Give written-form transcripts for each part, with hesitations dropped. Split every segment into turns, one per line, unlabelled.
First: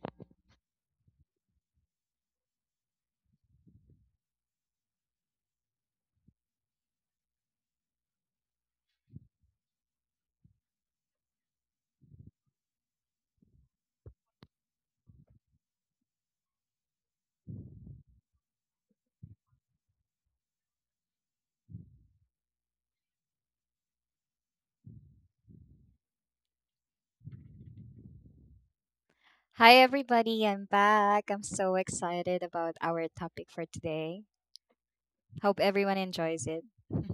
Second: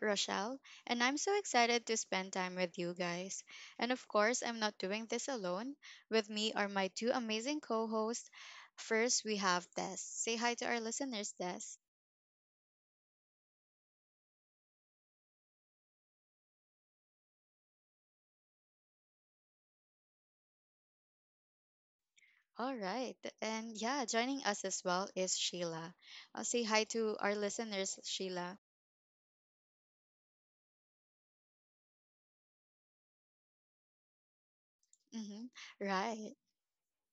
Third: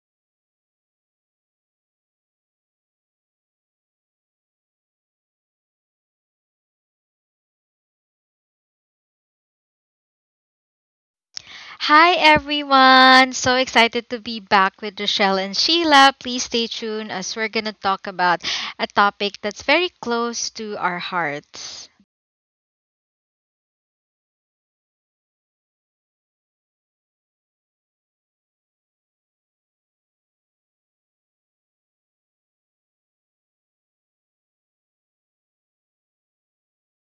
Rochelle, and I'm so excited to spend time with you guys. And of course, I'm not doing this alone. With me are my two amazing co hosts. First, we have Des. Say hi to our listeners, Des.
Hi everyone! So excited to be back with Rochelle and Sheila. Please stay tuned as we're going to talk about a topic that's very close to our hearts.
All right. And yeah, joining us as well is Sheila. I'll say hi to our listeners, Sheila.
Hi, everybody. I'm back. I'm so excited about our topic for today.
Hmm.
Hope everyone
Right.
enjoys it.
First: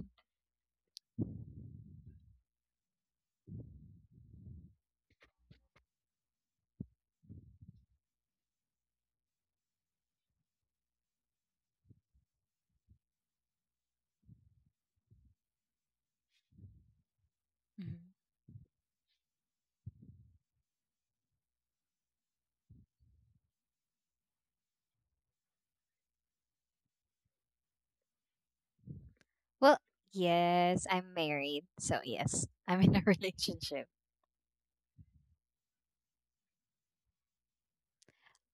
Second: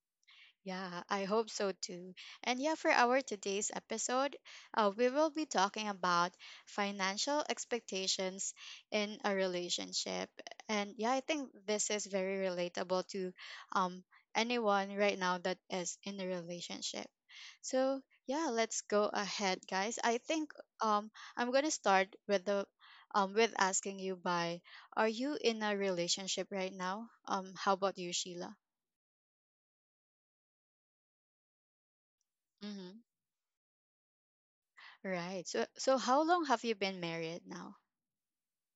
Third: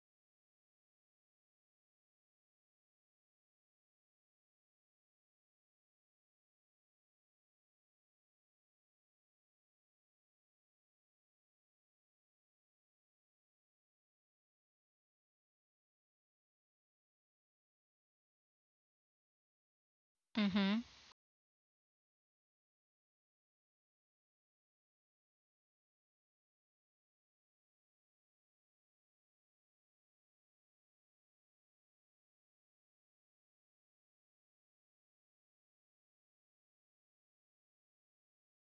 Yeah, I hope so too. And yeah, for our today's episode, we will be talking about financial expectations in a relationship. And yeah, I think this is very relatable to um, anyone right now that is in a relationship.
Mhm.
So yeah, let's go ahead, guys. I think
Mm-hmm.
um, I'm gonna start with the with asking you by, are you in a relationship right now? How about you, Sheila?
Well, yes, I'm married. So, yes,
Mm-hmm.
I'm in a relationship.
Right. So how long have you been married now?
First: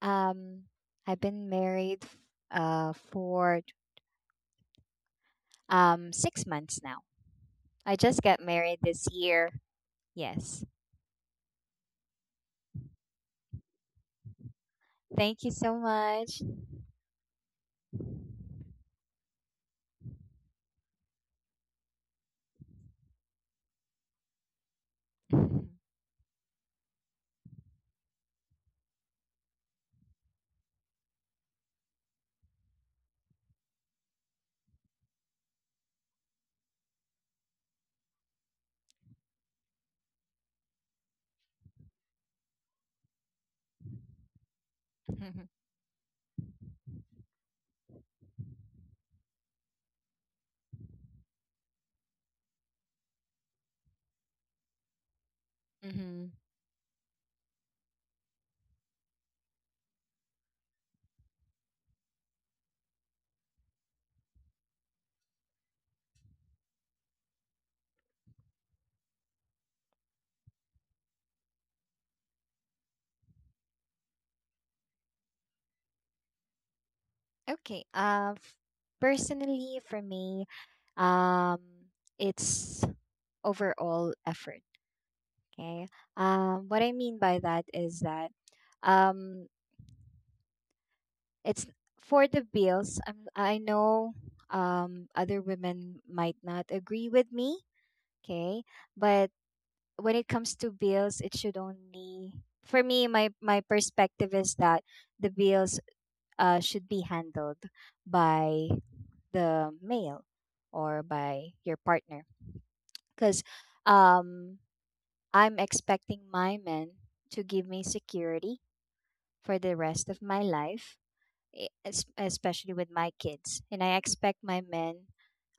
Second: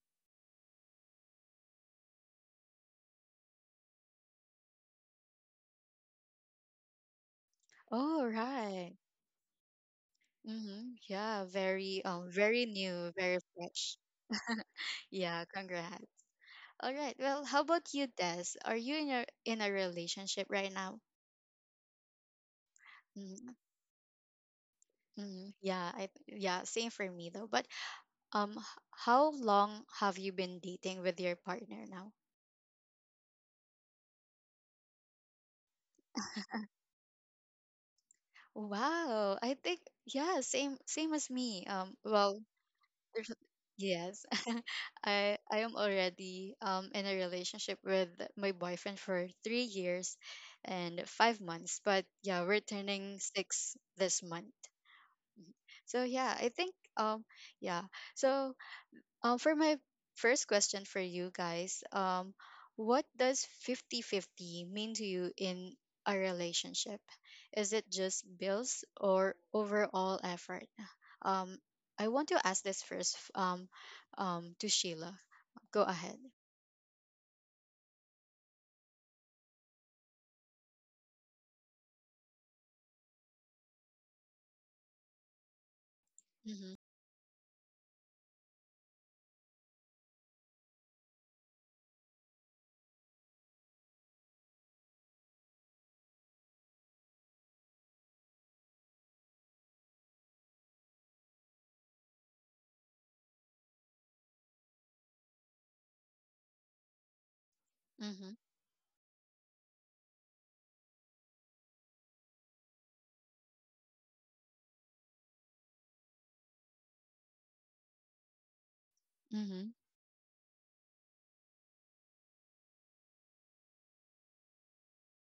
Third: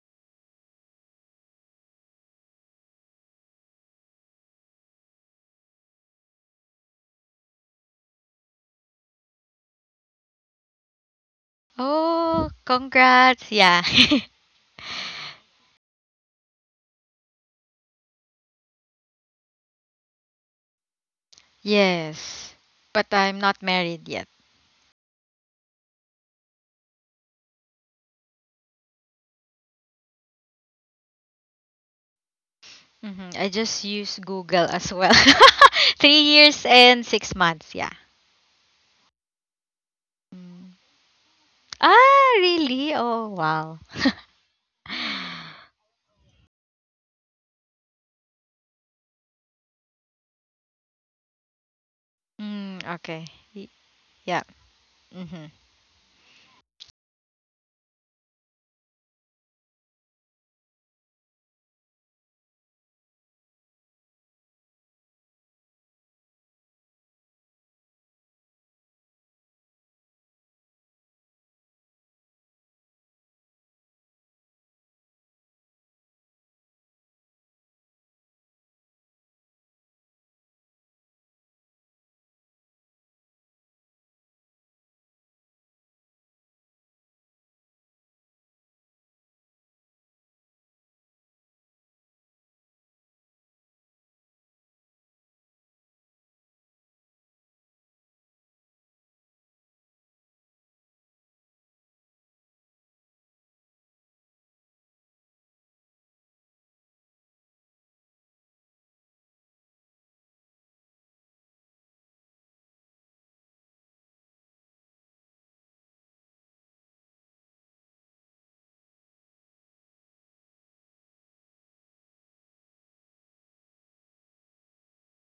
Um, I've been married for 6 months now. I just
Oh,
got married
right.
this year. Yes.
Mm-hmm. Yeah, very
Oh,
very new, very
congrats! Yeah.
fresh.
Thank
Yeah,
you so
congrats.
much.
All right. Well, how about you, Des? Are you in a relationship right now?
Yes. But I'm
Mm-hmm.
not married yet.
Mm-hmm. Yeah, I yeah, same for me though. But um h- how long have you been dating with your partner now?
I just use Google as well. 3 years and 6 months. Yeah.
Wow. I think yeah,
Mm.
same as me.
Ah,
Well,
really? Oh,
there's
wow.
yes. I am already in a relationship with my boyfriend for 3 years and 5 months, but yeah, we're
Mm,
turning
okay. Y-
six this
Yeah.
month.
Mm-hmm.
So
Hmm.
yeah, I think, yeah so for my first question for you guys, what does 50-50 mean to you in a relationship? Is it just bills or overall effort? Um, I want to ask this first, to Sheila. Go ahead.
Okay. Personally, for me, um, it's overall effort. Okay. What I
Mm-hmm.
mean by that is that um, it's for the bills. I know other women might not agree with me. Okay. But when it comes to bills, it should only, for me, my perspective is that the bills should be handled
Mm-hmm.
by the male or by your partner. Because um. I'm expecting my men to give me security for the
Mm-hmm.
rest of my life, especially with my kids. And I expect my men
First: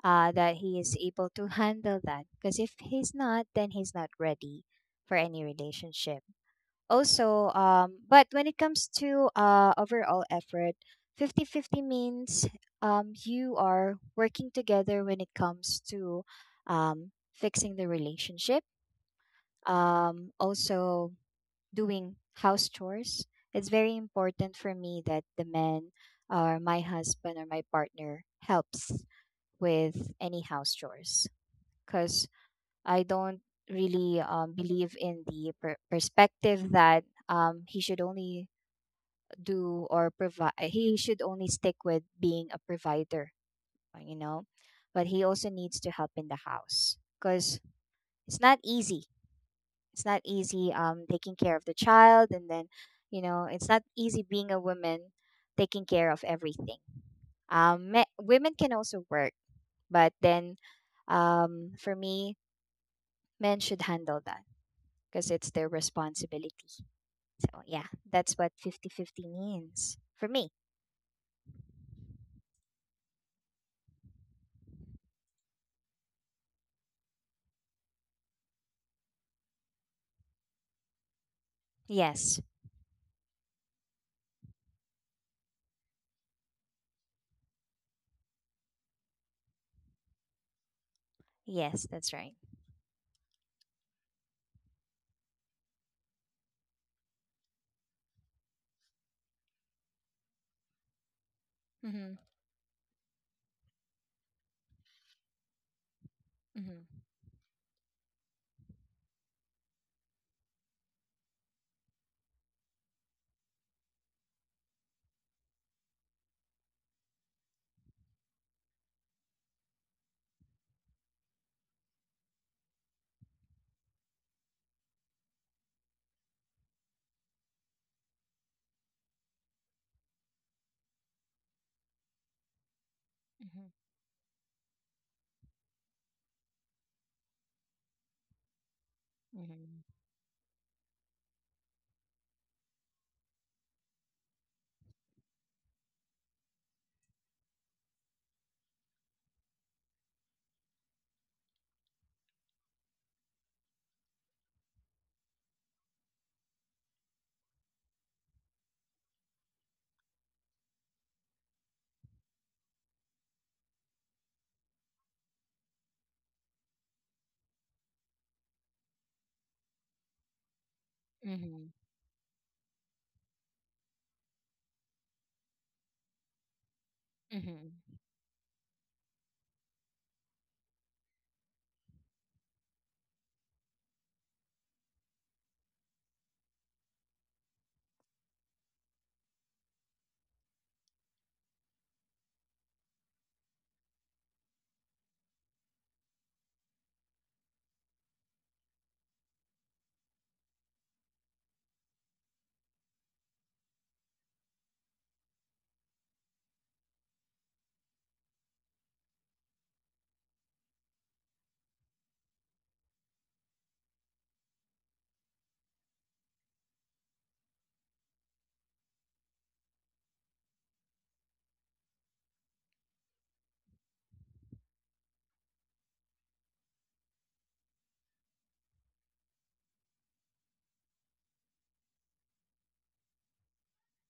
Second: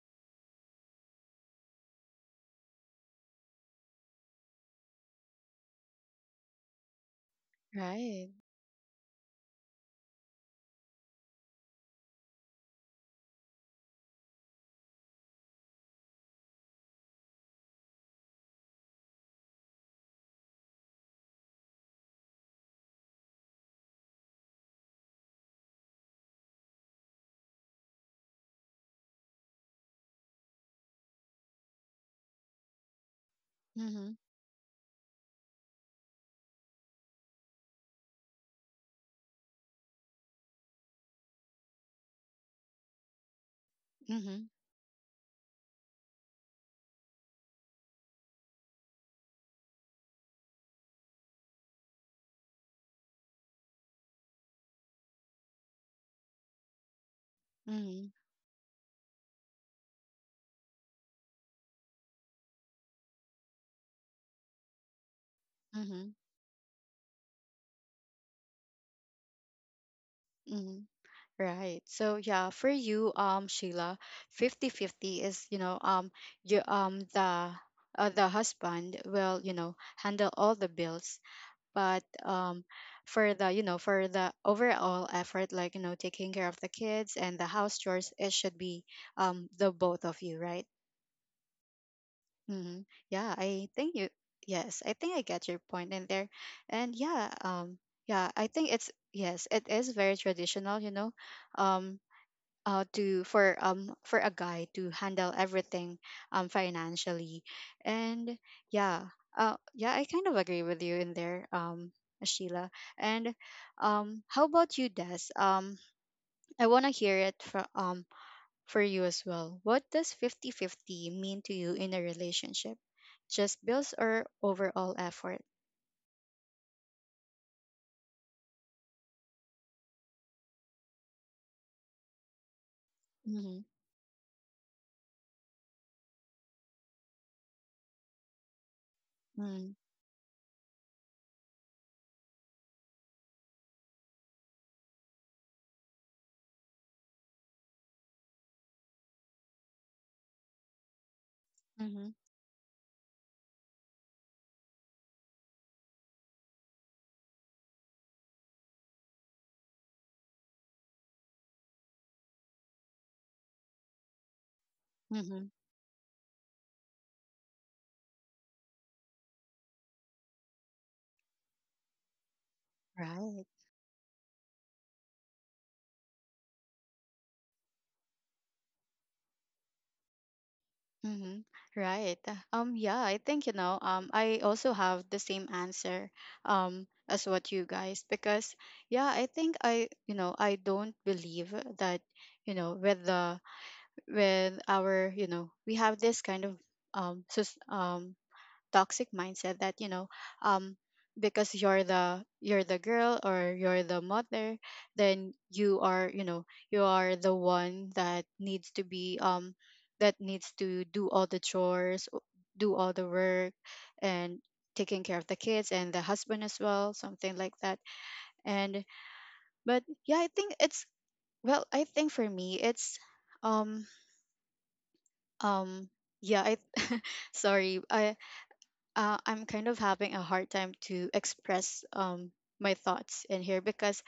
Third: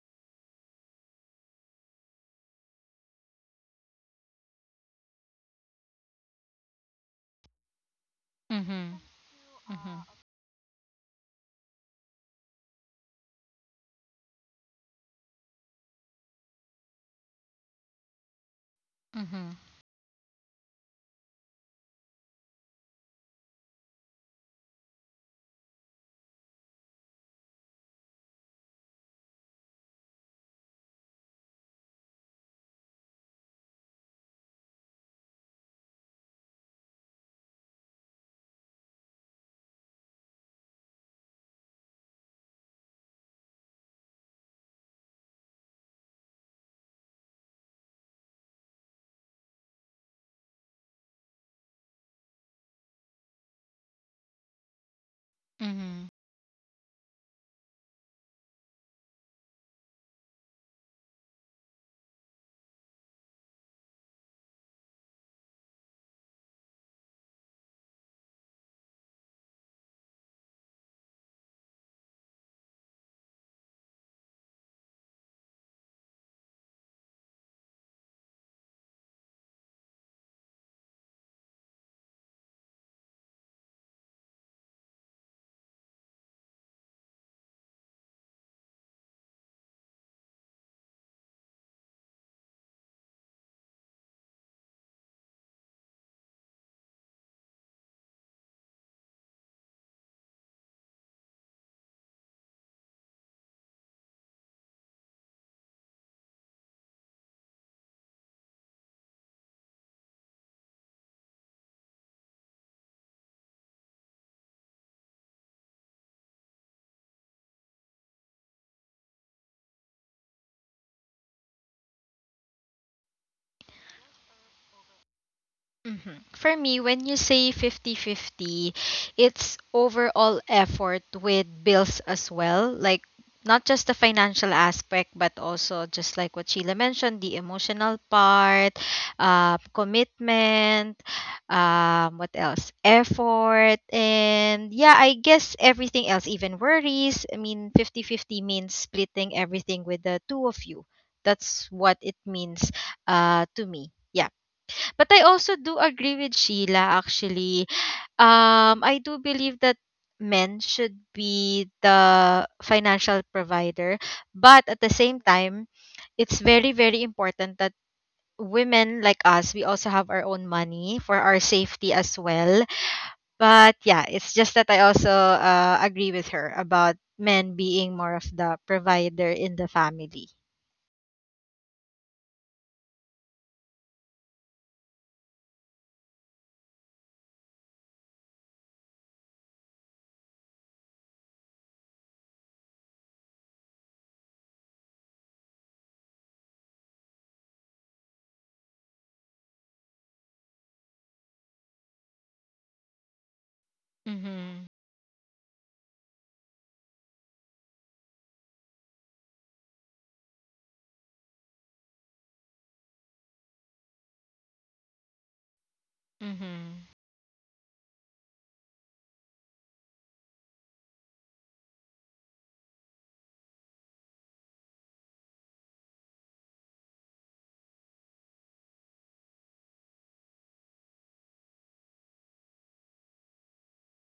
that he is able to handle that. Because if he's not, then he's not ready for any relationship. Also, but
Right.
when it comes
Mm-hmm.
to
Mm-hmm.
overall effort, fifty-fifty means you are working together when it comes to fixing the relationship,
Mm-hmm.
also doing house chores. It's very important for me that the man or my husband or my partner helps with any house chores, because I don't
Mm-hmm.
really believe in the perspective that he should only do or provide, he should only stick with being a provider, you know,
Mm-hmm.
but he also needs to help in the house because it's not easy it's not easy taking care of the child. And then it's not easy being a woman taking
Mm-hmm.
care of everything.
Mm-hmm.
Women can also work, but then for me, men should handle that because it's their
Mm-hmm.
responsibility. So yeah, that's what fifty-fifty means for me.
Mm-hmm. Right. So yeah, for you, Sheila, 50-50 is, you know, you, the husband will, you know, handle all the bills, but
Yes.
for the overall effort, like, you know, taking care of the kids and the house chores, it should be the both of you, right?
Yes, that's right.
Mm-hmm. Yeah, I think you. Yes, I think I get your point in there, and yeah, yeah, I think it's yes, it is very traditional, you know, um
Mm-hmm.
to for a guy to handle everything
Mm-hmm.
financially. And yeah, yeah, I kind of agree with you in there, Sheila. And how about you, Des? I want to hear it from for you as well. What does 50 50 mean to you in a relationship? Just bills or overall effort?
Mhm. For me, when you say 50-50, it's overall effort with bills as well. Like,
Mm-hmm.
not just the financial aspect, but also just like what Sheila mentioned, the emotional part,
Mm-hmm.
Mm-hmm.
commitment, what else? Effort. And yeah, I guess everything else, even worries. I mean, 50-50 means splitting everything with the two of you. That's what it means, to me. Yeah. But I also do agree with Sheila, actually. I do believe that men should be the financial provider, but at the same
Mm-hmm.
time, it's very very important that women like us, we also have our own money for our
Mm-hmm.
safety as well.
Right.
But yeah, it's just that I also, agree with her about men being
Mm-hmm.
more of the provider in the family.
Mm-hmm. Right. Yeah, I think, I also have the same answer, as what you guys, because yeah, I think I don't believe that, you know, with our, you know, we have this kind of, um, so, toxic mindset. That um because you're the girl, or you're the mother,
Mhm.
then you are the one that needs to do all the chores, do all the work, and taking care of the kids and the husband as
Mhm.
well, something like that. And but yeah, I think it's well, I think for me it's um um yeah I sorry. I'm kind of having a hard time to express, my thoughts in here, because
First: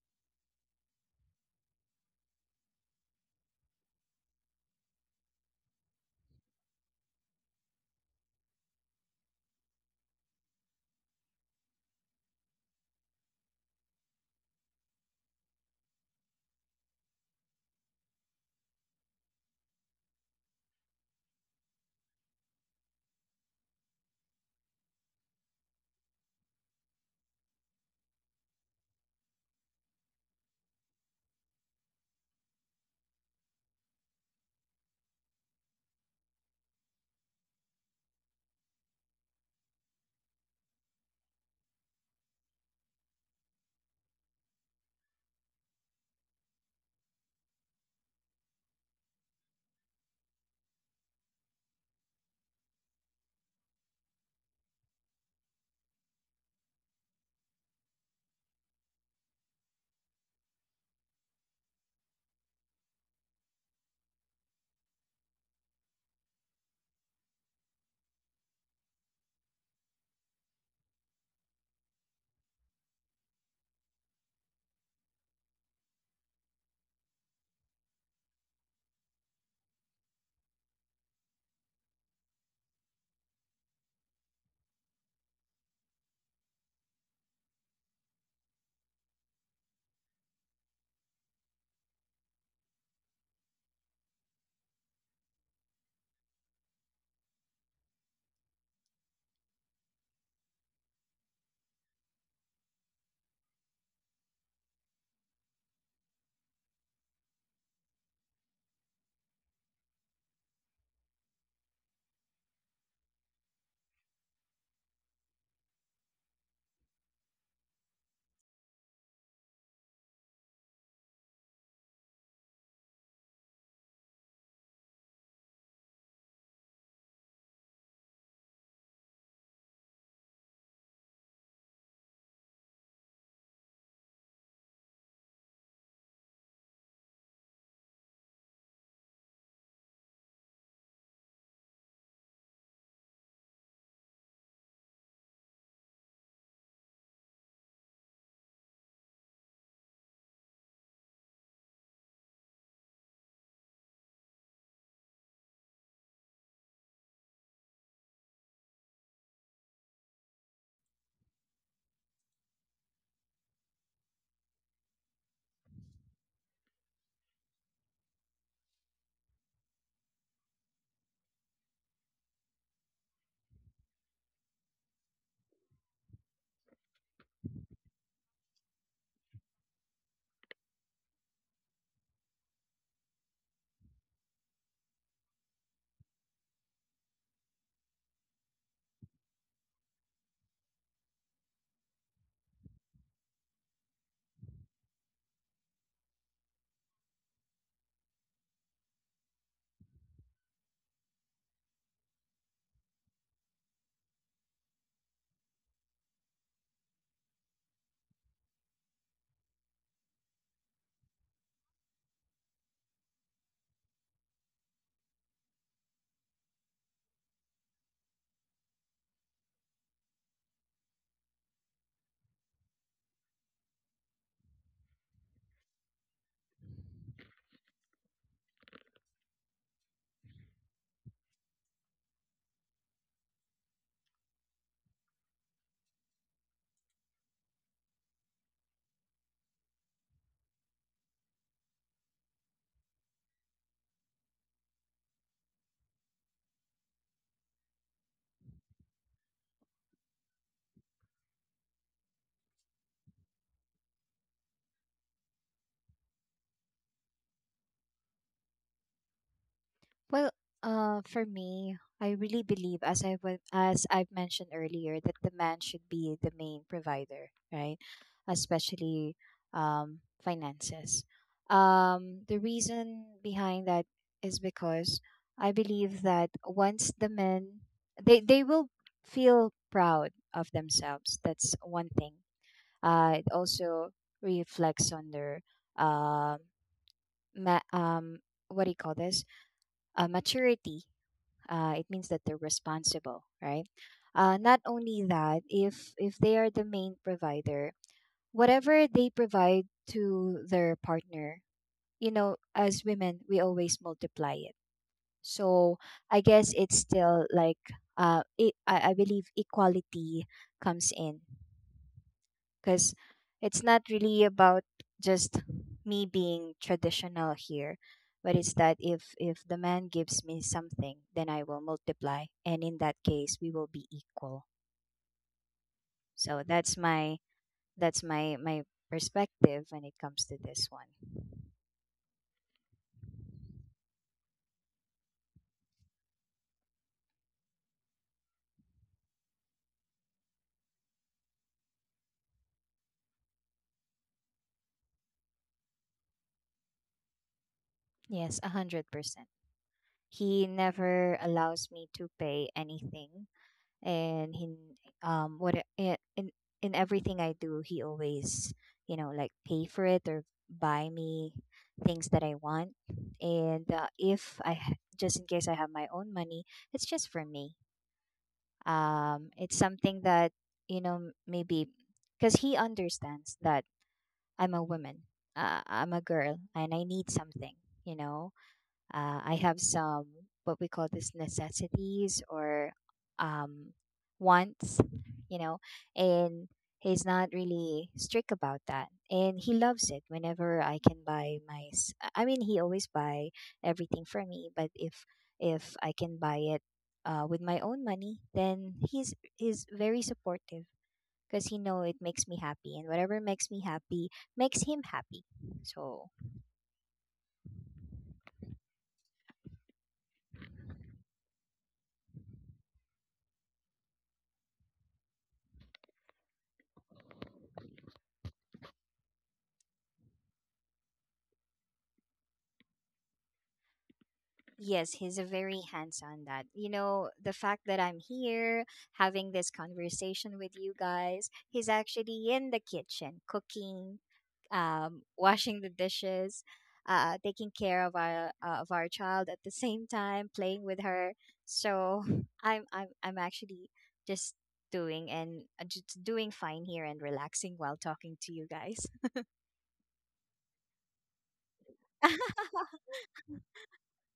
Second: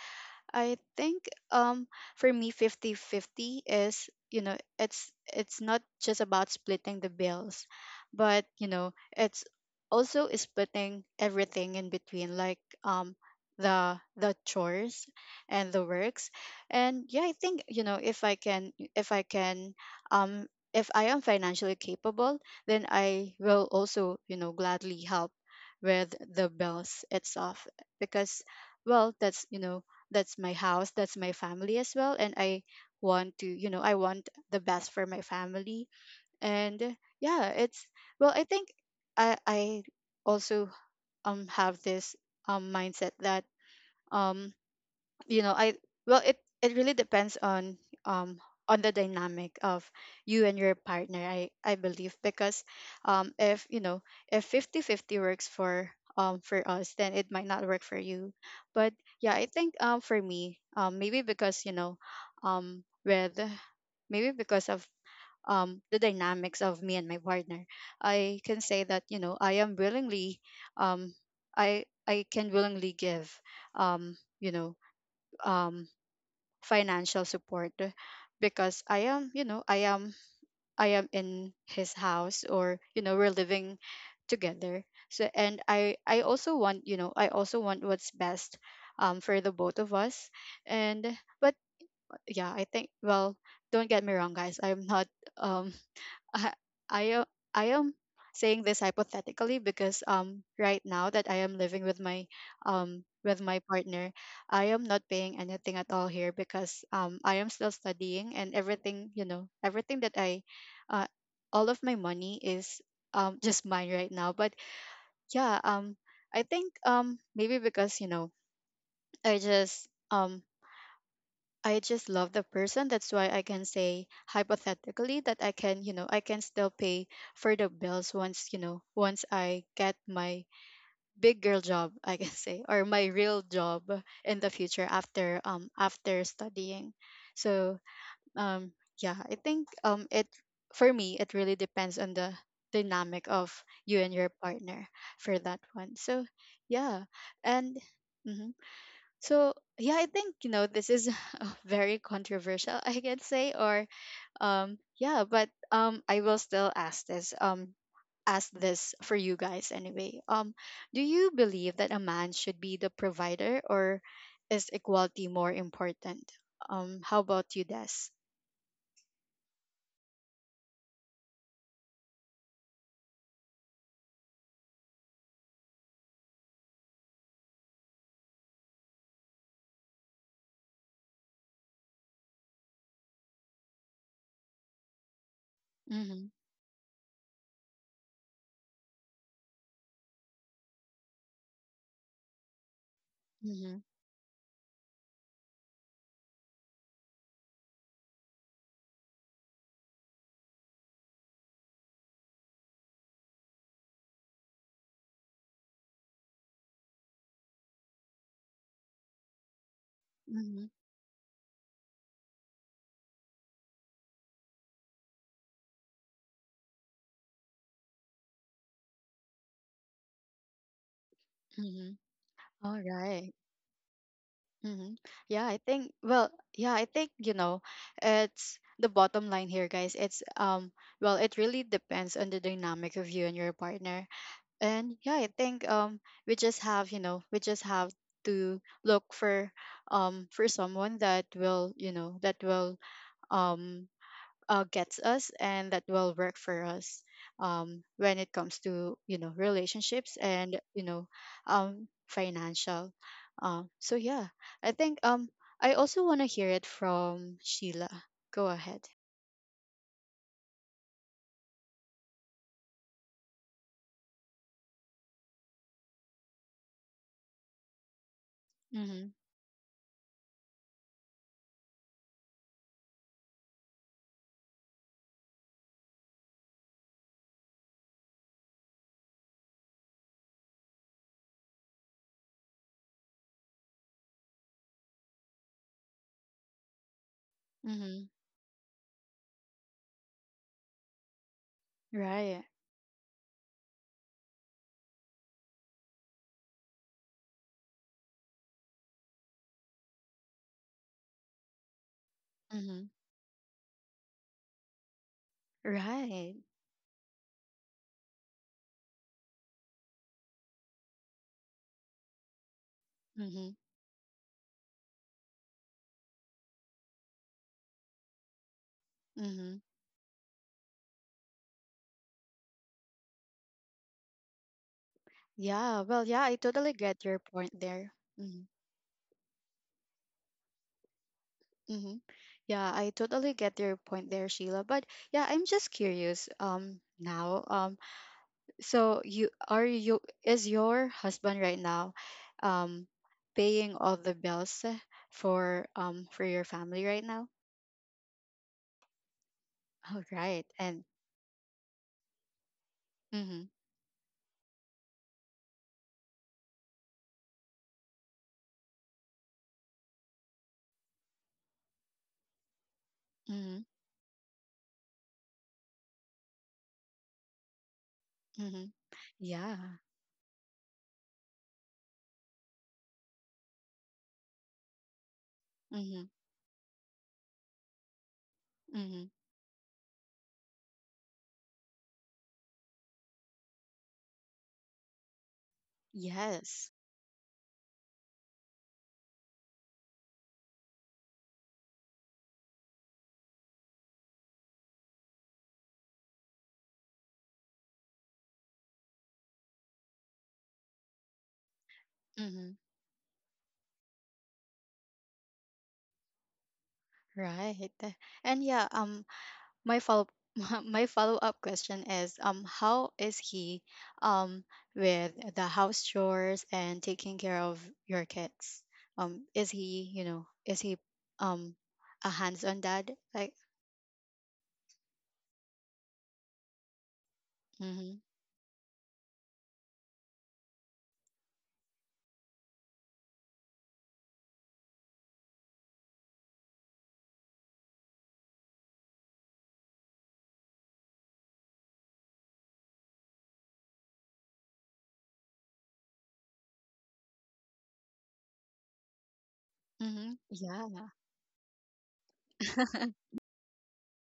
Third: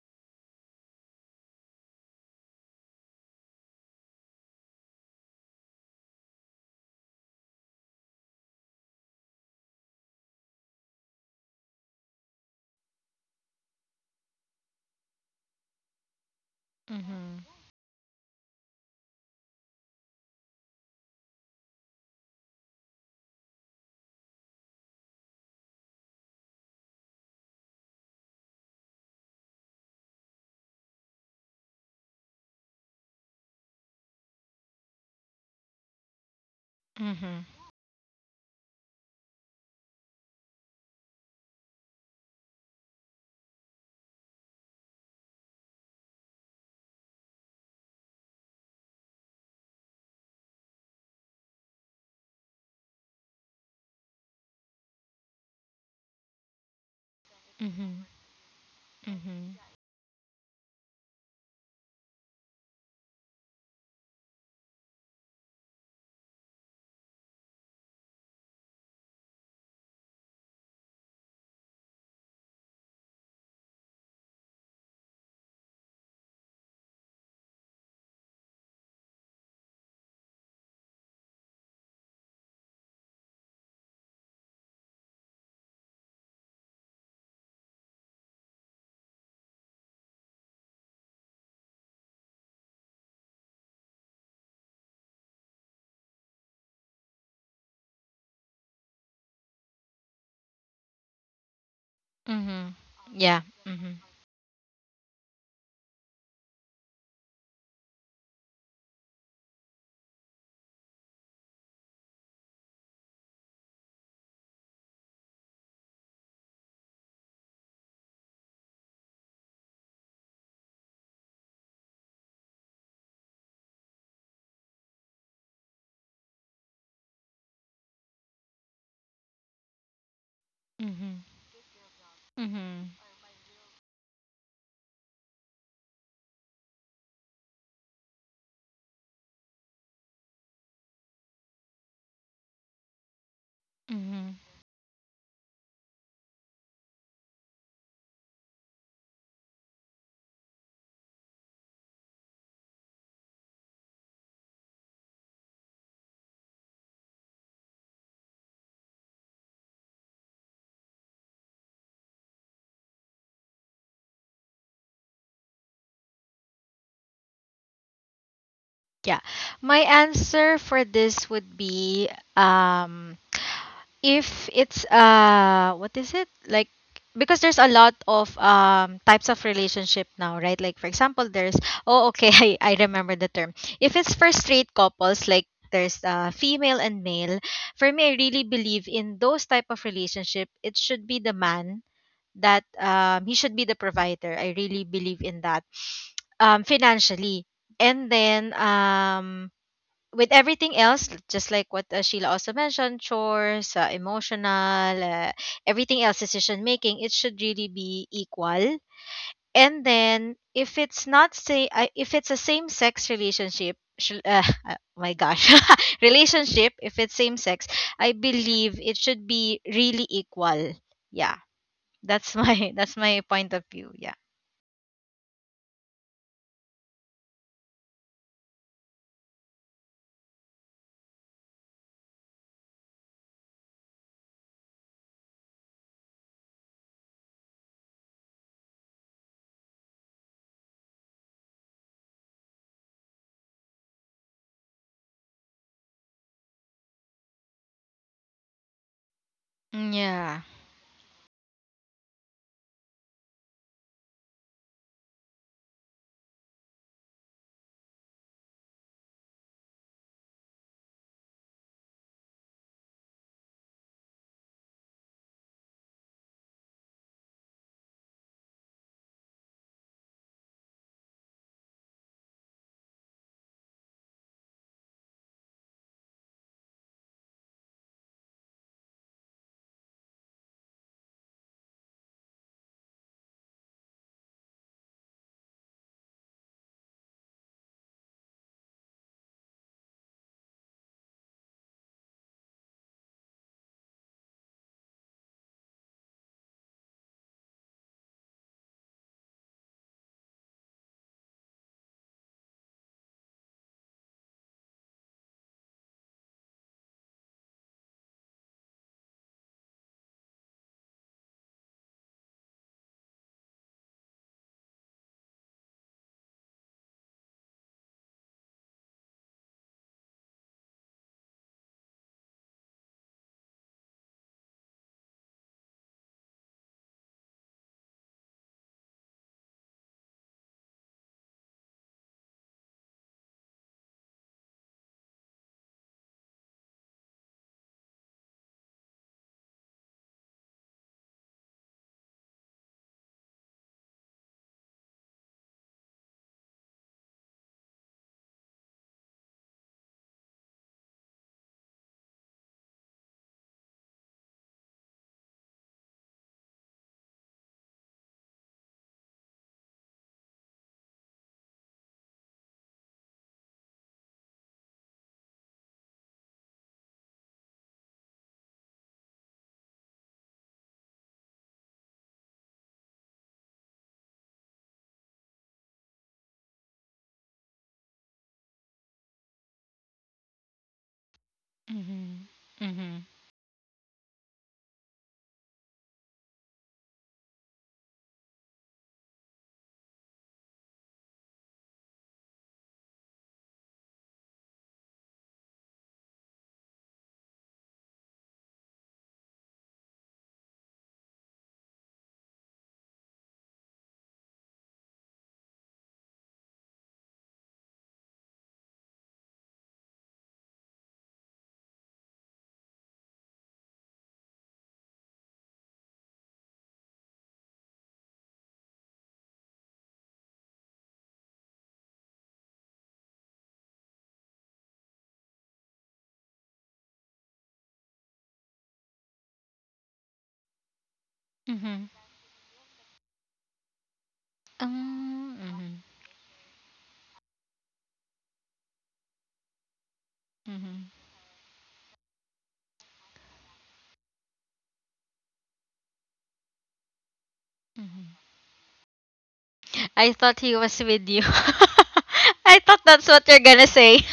I think for me, 50 50 is, you know, it's not just about splitting the bills, but you know, it's also splitting everything in between, like the chores and the works. And yeah, I
Mhm.
think, you know, um if I am financially capable, then I will also, you know, gladly help with the bills itself, because well, that's you know that's my house, that's my family as well, and I want to you know I want the best for my family. And
Mhm.
yeah,
Mhm.
it's well, I think I also have this, mindset that, um you know I well it really depends um on the dynamic of you and your partner, I believe, because if you know if 50 50 works for for us, then it might not work for
Mhm.
you. But yeah, I
Mhm.
think, for me, maybe because, you know, with maybe because of the dynamics of me and my partner, I can say that, you know, um I can willingly give, um you know um financial support, because I am in his house, or, you know, we're living together. So, and I also want, you know, I also want what's best for the both of us. And but yeah, I think, well, don't get me wrong guys, I'm not, um I I am I am saying this hypothetically, because right now that I am living with my,
Mm-hmm.
um
Yeah.
with my
Mm-hmm.
partner, I am not paying anything at all here, because I am still studying, and everything, you know, everything that I uh all of my money is just mine right now. But yeah, I think, maybe because, you know, I just um I just love the person. That's why I can say hypothetically that I can still pay for the bills once I get my
Mm-hmm.
big girl job, I can say, or
Mm-hmm.
my real job in the future, after after studying. So, um yeah, I think, it for me, it really depends on the dynamic of you and your
Mm-hmm.
partner for that one. So yeah. And mhm. So yeah, I think this is, very controversial, I can say, or yeah, but I will still ask this for you guys anyway. Do you believe that a man should be the provider, or is equality more important? How about you, Des?
Yeah. My answer for this would be, um if it's, what is it? Like, because there's a lot of types of relationship now, right? Like, for example, there's oh, okay, I remember the term. If it's for straight couples, like there's,
Mm-hmm.
female and male. For me, I really believe in those type of relationship, it should be the man, that he should be the
Mm-hmm.
provider. I really believe in that, financially. And then, with everything else, just like what, Sheila also mentioned, chores, emotional, everything else, decision making, it should really be equal. And then,
Mm-hmm.
if it's not, say, I if it's a same sex relationship, my gosh, relationship, if it's same sex, I believe it should be really equal. Yeah,
Mm-hmm.
that's my
All
that's my point of view. Yeah.
Mm-hmm. Yeah, I think, well, yeah, I think, it's the bottom line here, guys. It's Well, it really depends on the dynamic of you and your partner. And yeah, I think we just have to look for for someone that will, that will um gets us and that will work for us, when it comes to, you know, relationships,
Yeah.
and financial. So yeah, I think I also want to hear it from Sheila. Go ahead.
Well, for me, I really believe, as I've mentioned earlier, that the man should be the main provider, right?
Mm-hmm.
Especially finances. The reason behind that is because I believe that once the men, they will feel proud of themselves. That's one thing. It also reflects on their um, ma- um,
Mm-hmm.
what do you call this? Maturity. It means that they're
Right.
responsible, right? Not only that, if they are the main provider, whatever they provide to their partner, as
Mm-hmm.
women, we always multiply it. So I
Right.
guess it's still like, I believe equality comes in, because
Mm-hmm.
it's not really about just me being traditional here, but it's that if
Mm-hmm.
the man gives me something, then I will multiply, and in that case, we will be equal.
Yeah, well, yeah, I
So
totally
that's
get your
my
point there.
that's my
Mm-hmm.
my perspective when it comes to this one.
Mm-hmm. Yeah, I totally get your point there, Sheila. But yeah, I'm just curious now. So you are you is your husband right now um paying all the bills for for your family right now?
Yes, 100%.
Oh, right.
He
And
never allows me to pay anything.
mhm.
And he, what in everything I do, he always, like, pay for it or buy me things that I want.
Mhm.
And if I ha- just in case I have my own money, it's just for me.
Mhm.
It's
Yeah.
something that, maybe because he understands that I'm a woman. I'm a
Mhm.
girl and I need something you know
Mhm.
I have some, what we call this, necessities
Mhm.
or
Mhm.
um, wants, you know, and
Yes.
he's not really strict about that. And he loves it whenever I can buy I mean, he always buy everything for me, but if I can buy it with my own money, then he's very supportive because he know it makes me
Mhm.
happy, and whatever makes me happy makes him happy. So
Right. And yeah, my follow my follow up question is, how is he um with the house chores and taking care of your kids? Is he um a hands on dad, like?
yes, he's a very hands-on dad. You know, the fact that
Mm-hmm.
I'm here having this conversation with you guys, he's
Mhm.
actually in the kitchen cooking, washing the
Mhm.
dishes, taking care of our child at the same time, playing with
Mhm.
her. So I'm actually just just doing fine here and relaxing while talking
Mhm.
to you guys.
I
Mm-hmm.
thought he
Yeah.
was with you. I thought that's what you're gonna say.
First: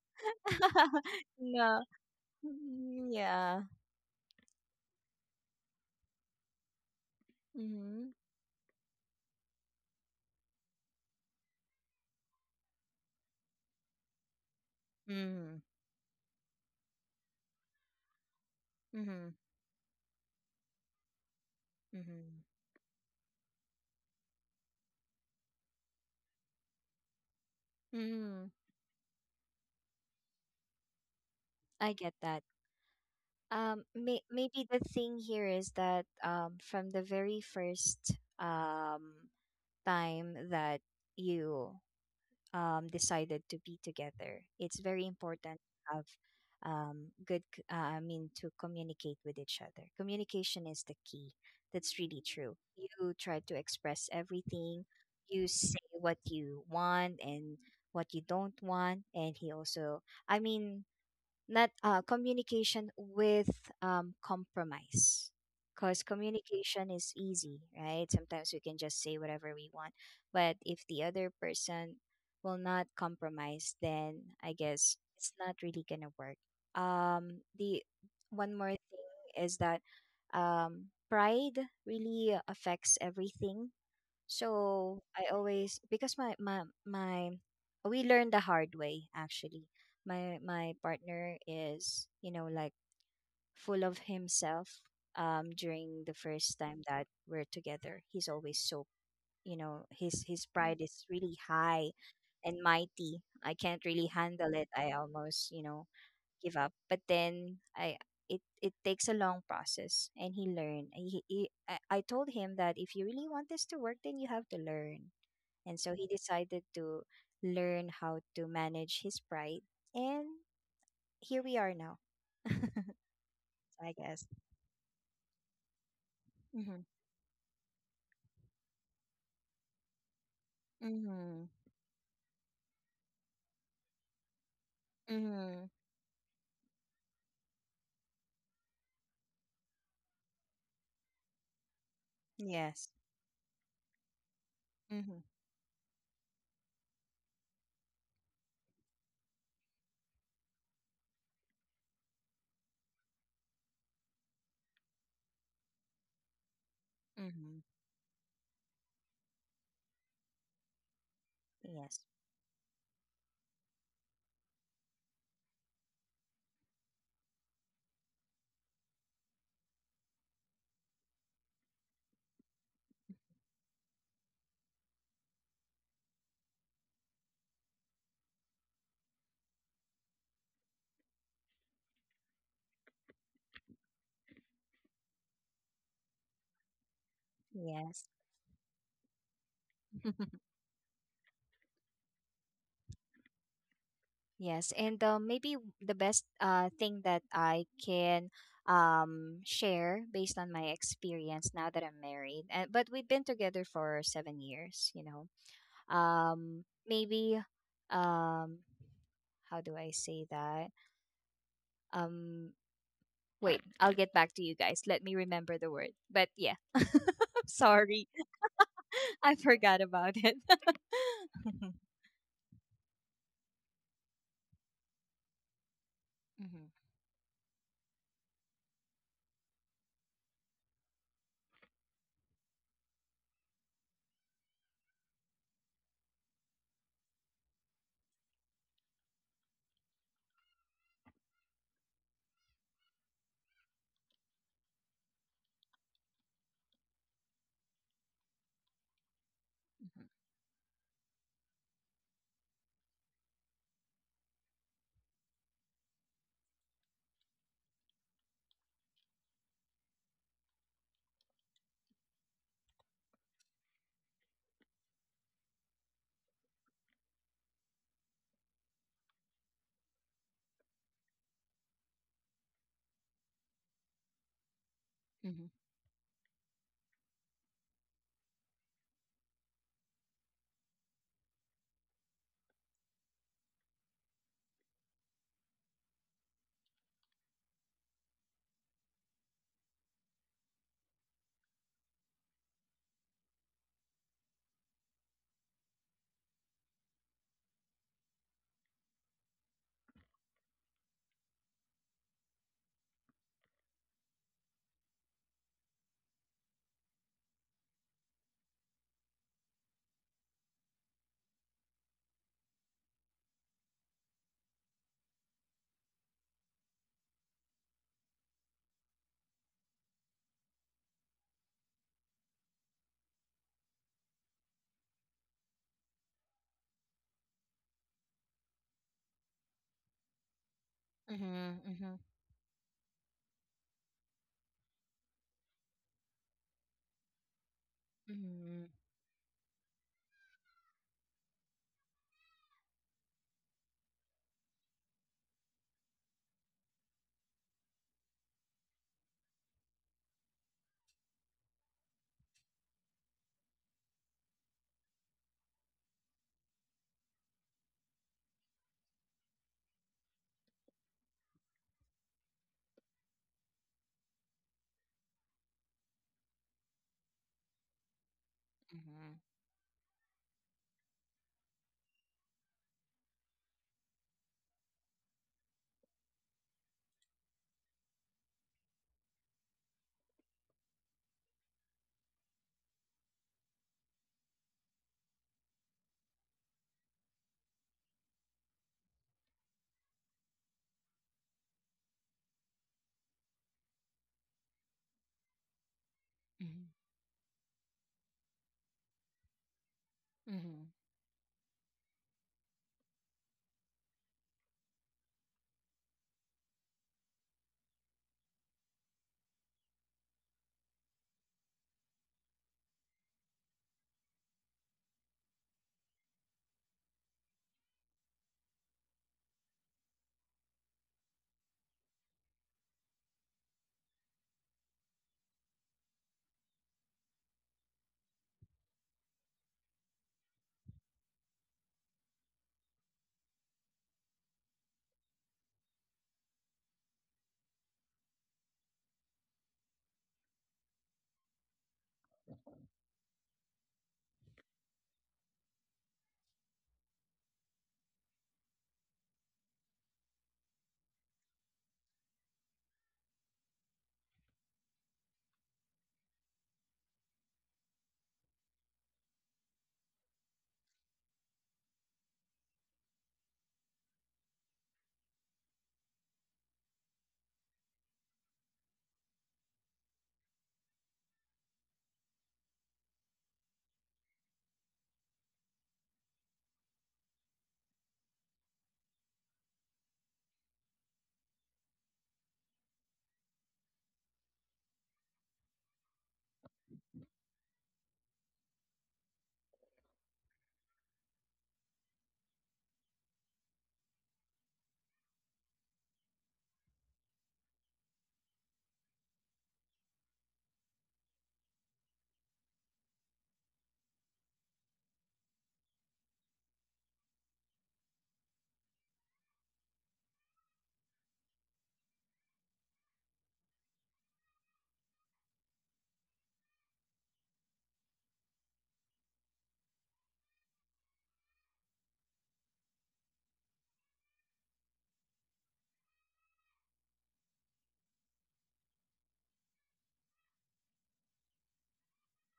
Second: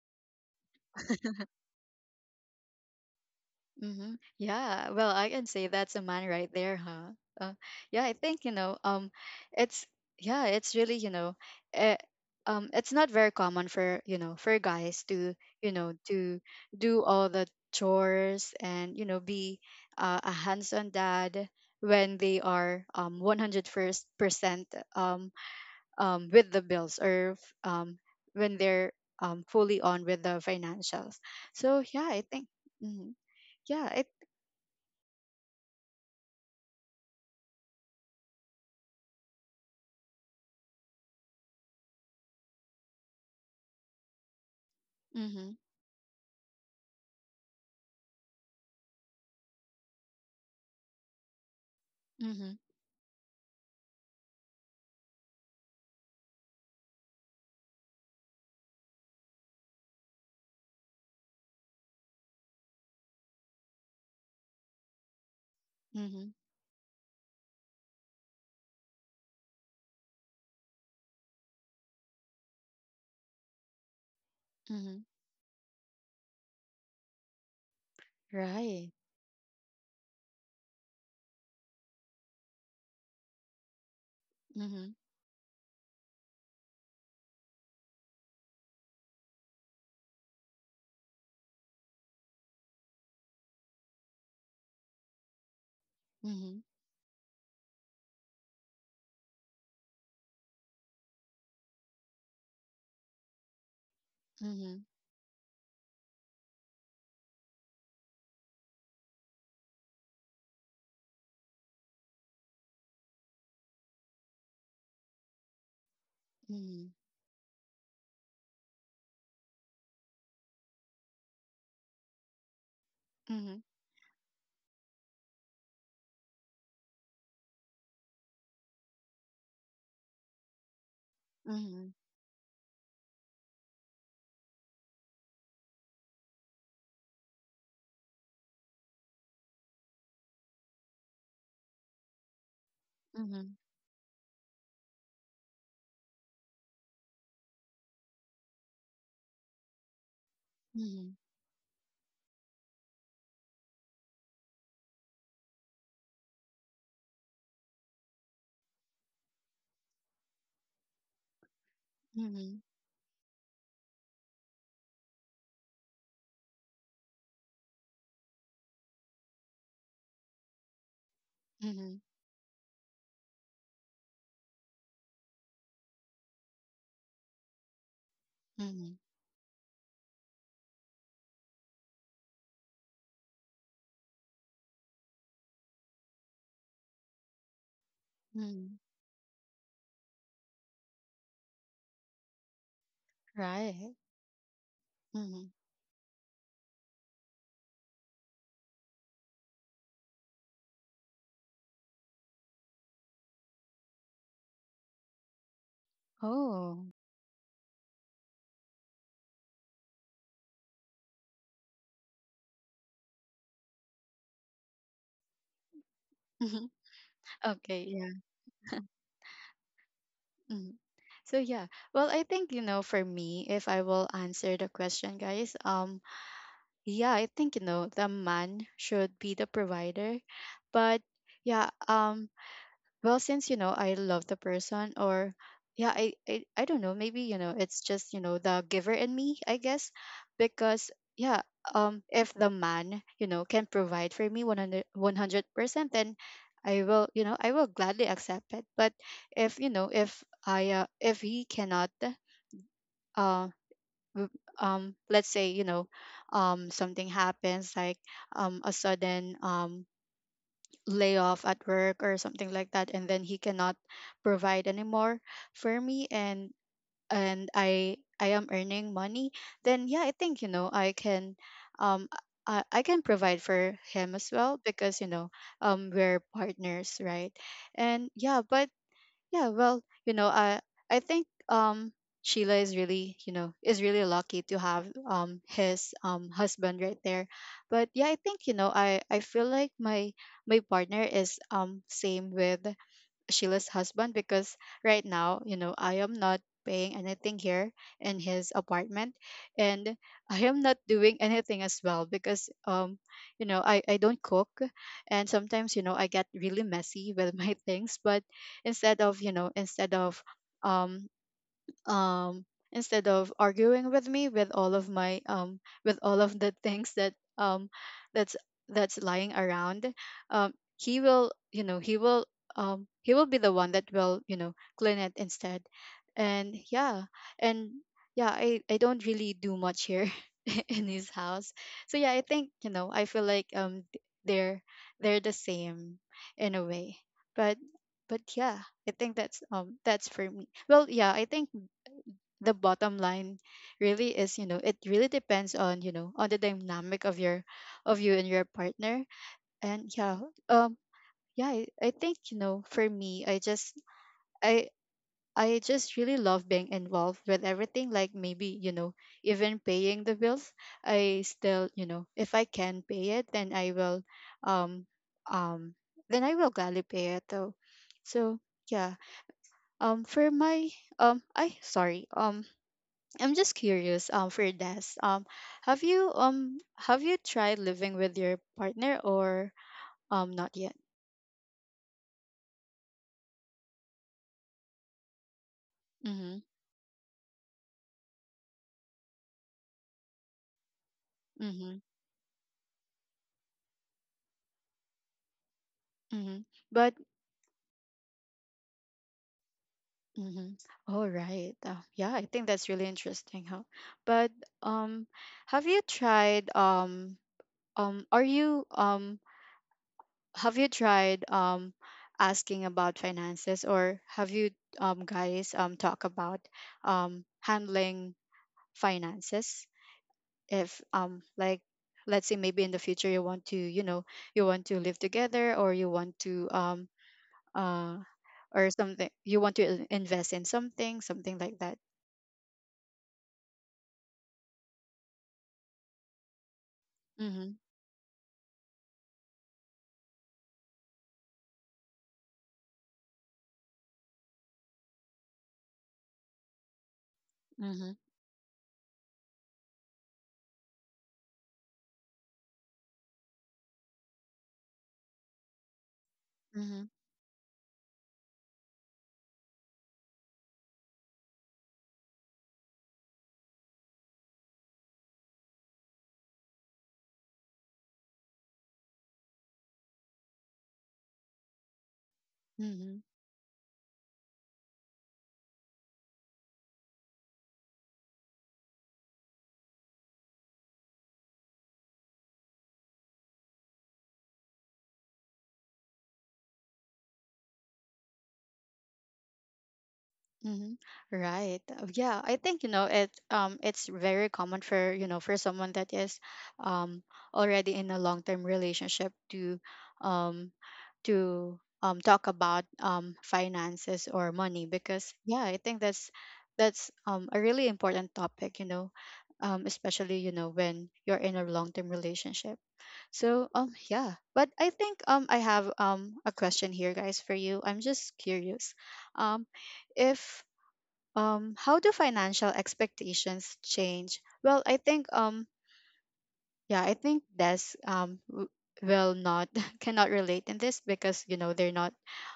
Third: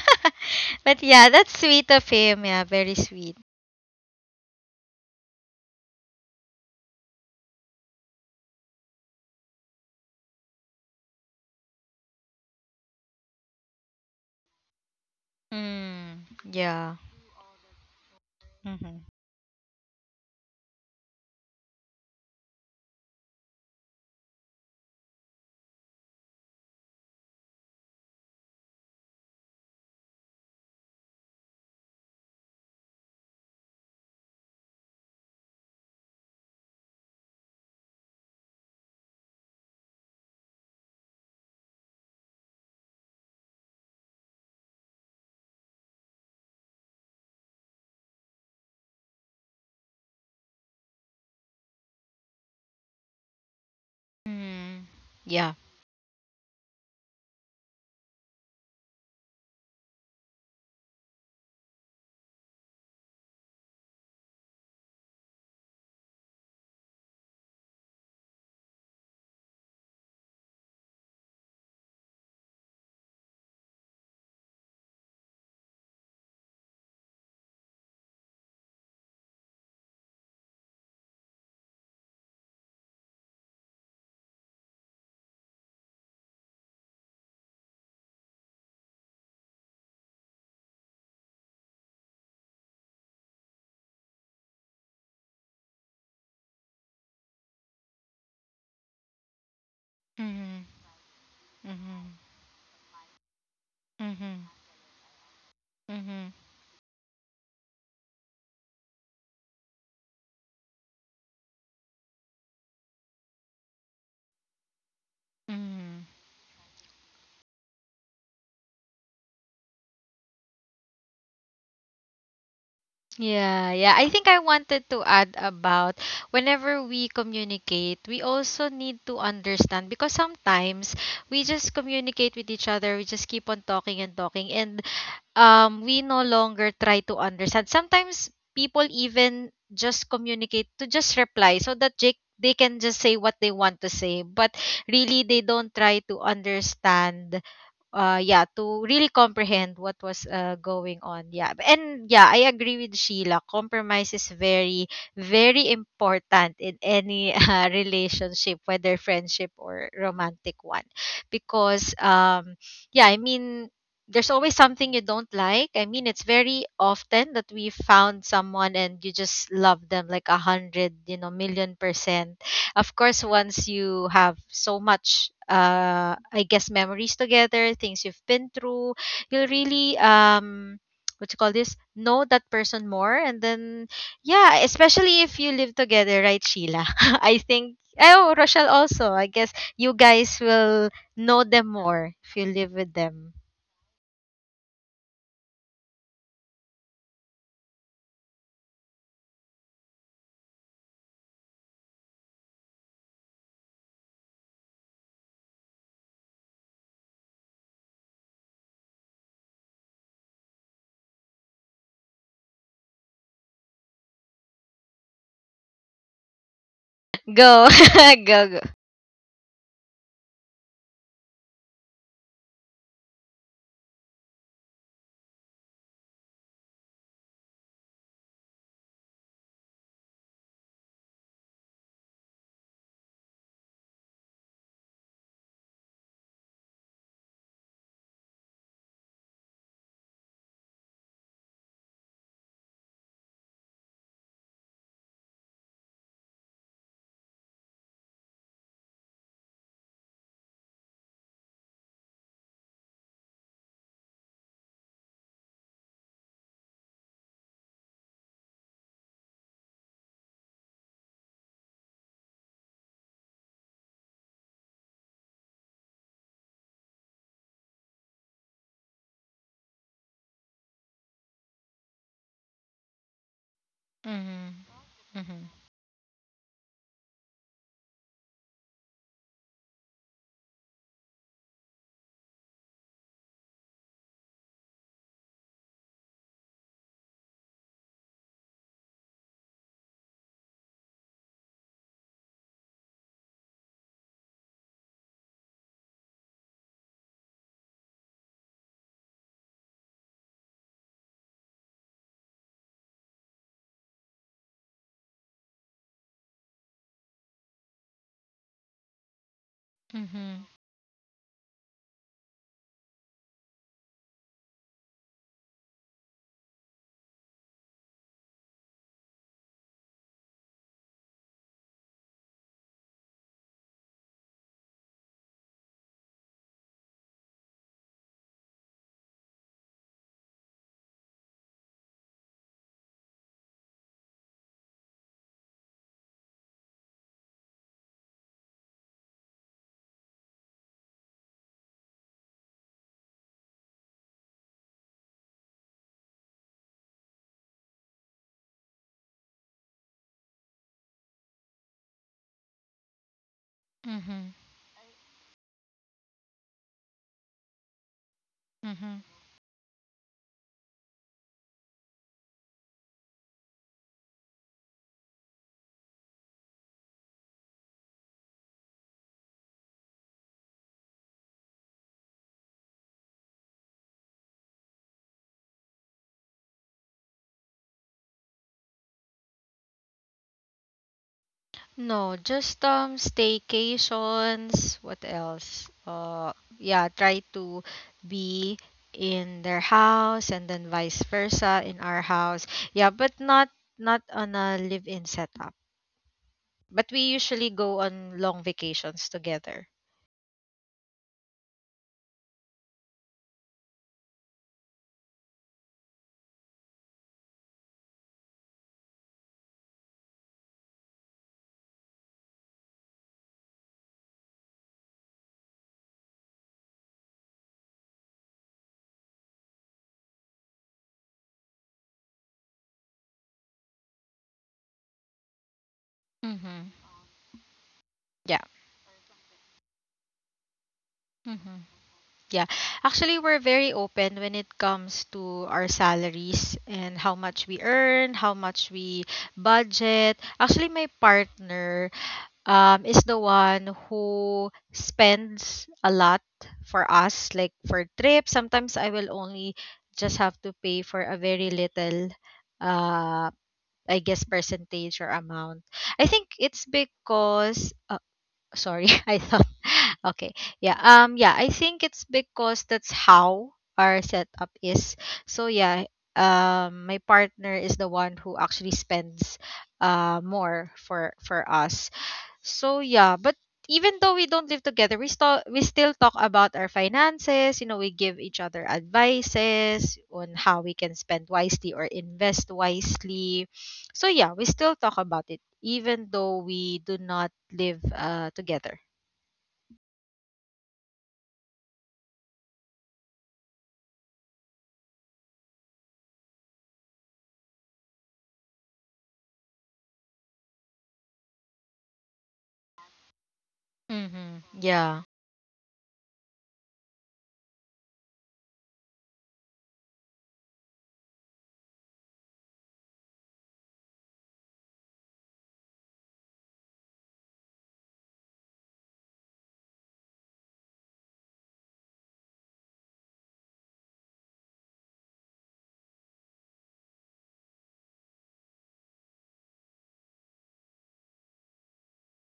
But yeah, that's
No.
sweet of him. Yeah, very
Mm,
sweet.
yeah.
Mm-hmm. Yeah. Well, I can say that's a man right there, huh? Uh, yeah,
Mm-hmm.
I think, it's yeah, it's really, eh, it's not very common for, for guys to,
Mm-hmm.
you know
Mm,
to
yeah.
do all the chores, and
Mhm.
Mm-hmm.
be a hands-on dad, when they
Mm-hmm.
are 100 first percent, um with the bills, or
Mm,
when they're fully on with the financials. So
I
yeah,
get
I
that.
think. Hmm. Yeah, I.
Maybe the thing here is that, from the very first um, time that you decided to be together, it's very important
Mhm.
to have I mean, to communicate with each other. Communication is the key. That's really true.
Mhm.
You try to express everything,
Mhm.
you
Yeah.
say what you want and what you don't want, and he also, I mean, not communication with compromise, because
Mhm.
communication is easy, right? Sometimes we can just say whatever we want, but if the other person will not compromise, then I guess
Mhm.
it's not really gonna work. The one more
Right.
thing is that, pride really affects everything.
Mhm.
So I always because my we learned the hard way, actually. My partner is, like, full of himself during the first
Mhm.
time that we're together. He's always so, his
Mhm.
pride is really high
Mhm.
and mighty. I can't really
Mhm.
handle it.
Mhm.
I almost,
Mhm.
give up. But then I it it takes a long process, and he learned. I told him that if you really want this to work, then you have to learn. And so he
Mhm.
decided
Mhm.
to learn how to manage his pride. And here we are now,
Mhm.
Yeah,
I
yeah. I
guess.
think I wanted to add about,
Mm-hmm.
whenever we communicate, we also need to understand, because sometimes we
Mm-hmm.
just
Mhm.
communicate with each other, we just keep on talking and talking, and
Mm-hmm.
we no longer try to understand. Sometimes people even just communicate to just reply so that Jake they can
Yes.
just say what they
Mhm.
want to say, but
Mm-hmm.
really they don't try to understand, yeah, to really comprehend what was, going
Mhm.
on. Yeah, and yeah, I agree with Sheila. Compromise is very very important in any
Mm-hmm.
relationship, whether friendship or romantic one,
Yes.
because
Mhm.
yeah, I mean, there's always something you don't like. I mean, it's very often that we found someone and you just love them like a hundred, million
Mhm.
percent. Of course, once you have so much, I guess, memories together, things you've been
Mhm.
through, you'll really, what you call this, know that person more. And then, yeah, especially if you live together, right, Sheila? I think,
Yes.
oh,
Mhm.
Rochelle also, I guess you guys will know them more if you live with them.
Right.
Yes, and
Mhm.
maybe the best thing that I can share based on my experience now that I'm married, but we've been together for seven years.
Oh.
Maybe, um, how do I say that? Um, Wait, I'll get back to you guys. Let me remember the word. But
Mhm.
yeah,
Go,
Okay.
sorry,
Yeah.
go, go.
I forgot about it.
Mhm. So yeah. Well, I think you know for me, if I will answer the question, guys,
Mhm,
yeah, I think you know the man should be the provider, but yeah, um, well since you know I love the person. Or I don't know, maybe you know it's just you know the giver in me I guess, because if the man you know can provide for me 100%, then I will, you know, I will gladly accept it. But if you know if he cannot, uh w- let's say you know, something happens like a sudden layoff at work or something like that, and then he cannot provide anymore for me, and and I am earning money, then yeah, I think you know I can, um I can provide for him as
Mm-hmm.
well, because you know
mhm,
Mm-hmm.
we're partners, right? And well, you know, I think Sheila is really, you know, is really lucky to have his husband right there. But yeah, I think, you know, I feel like my partner is same with Sheila's husband, because right now, you know, I am not paying anything here in his apartment, and I am not doing anything as well, because you know I don't cook, and sometimes you know I get really messy with my things. But instead of you know, instead of,
Mm-hmm.
um um instead of arguing with me with all of my with all of the things that that's that's lying around, he will, you know, he will, he will be the one that will, you know, clean it instead. And yeah and yeah, I don't really do much here in his
mhm,
house.
mhm,
So yeah, I think you know, I feel like they're the same in a way. but
mhm,
but yeah,
mhm,
I think that's for me. Well yeah, I think the bottom line really is, you know, it really depends on, you know, on the dynamic of your, of you and your partner. And yeah um yeah I think you know for me, I just, i I just really love being involved with everything, like maybe you know,
Mm-hmm.
even paying the bills, I still, you know, if I can pay it, then I will, um um then I will gladly pay it though. So yeah.
mhm,
Um for my um i sorry um I'm just curious, for this, have you tried living with your partner, or not yet?
No, just staycations. What else?
Mm-hmm.
Yeah, try to be in their house and then vice versa
Mm-hmm.
in our house. Yeah, but not on a live-in setup.
Mm-hmm.
mhm,
But
But
we usually go on long vacations together.
mm-hmm.
mhm.
All right. Yeah, I think that's really interesting, huh? But um, have you tried are you have you tried asking about finances, or have you guys talk about handling finances? If like, let's say maybe in the future you want to, you know, you want to live together, or you want to
Mm-hmm.
uh
Yeah.
or something, you want to invest in something, something
Mm-hmm.
like that.
Yeah. Actually, we're very open when it comes to our salaries and how much
Mm-hmm.
we earn, how much we budget. Actually, my partner is the one who spends a lot for us, like for
Mm-hmm.
trips. Sometimes I will only just have to pay for a very little, uh I guess, percentage or amount. I think it's
Mm-hmm.
because, sorry, I thought. Okay. Yeah, yeah, I think it's because that's how our setup is. So yeah, my partner is the one who actually spends, more for us. So
Mm-hmm.
yeah, but even though we don't live together, we still talk about our finances. You know, we give each other advices on how we can spend wisely or invest wisely. So yeah, we still talk about it even though we do not live, together.
Mm-hmm. Right. Yeah, I think you know it. It's very common for, you know, for someone that is, um, already in a long term relationship to, um, talk about finances or
Mhm.
money,
Yeah.
because yeah, I think that's a really important topic, you know, especially you know when you're in a long-term relationship. So yeah, but I think I have a question here, guys, for you. I'm just curious, um if how do financial expectations change? Well I think yeah I think that's will not cannot relate in this, because you know they're not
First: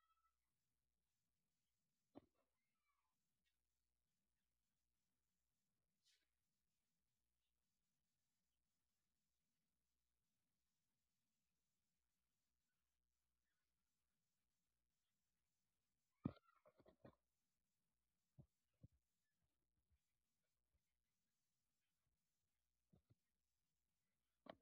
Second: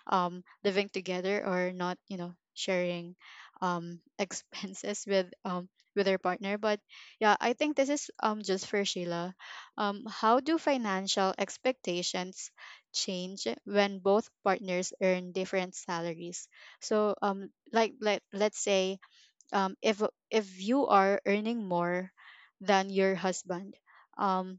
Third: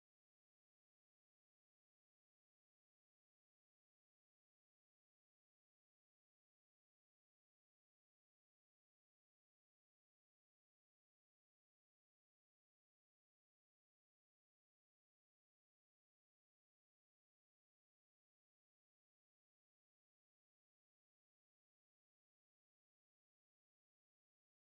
living together, or not, you know, sharing expenses with their partner. But yeah, I think this is just for Sheila. Um, how do financial expectations change when both partners earn different salaries? So like, let's say, um, if if you are earning more than your husband, um,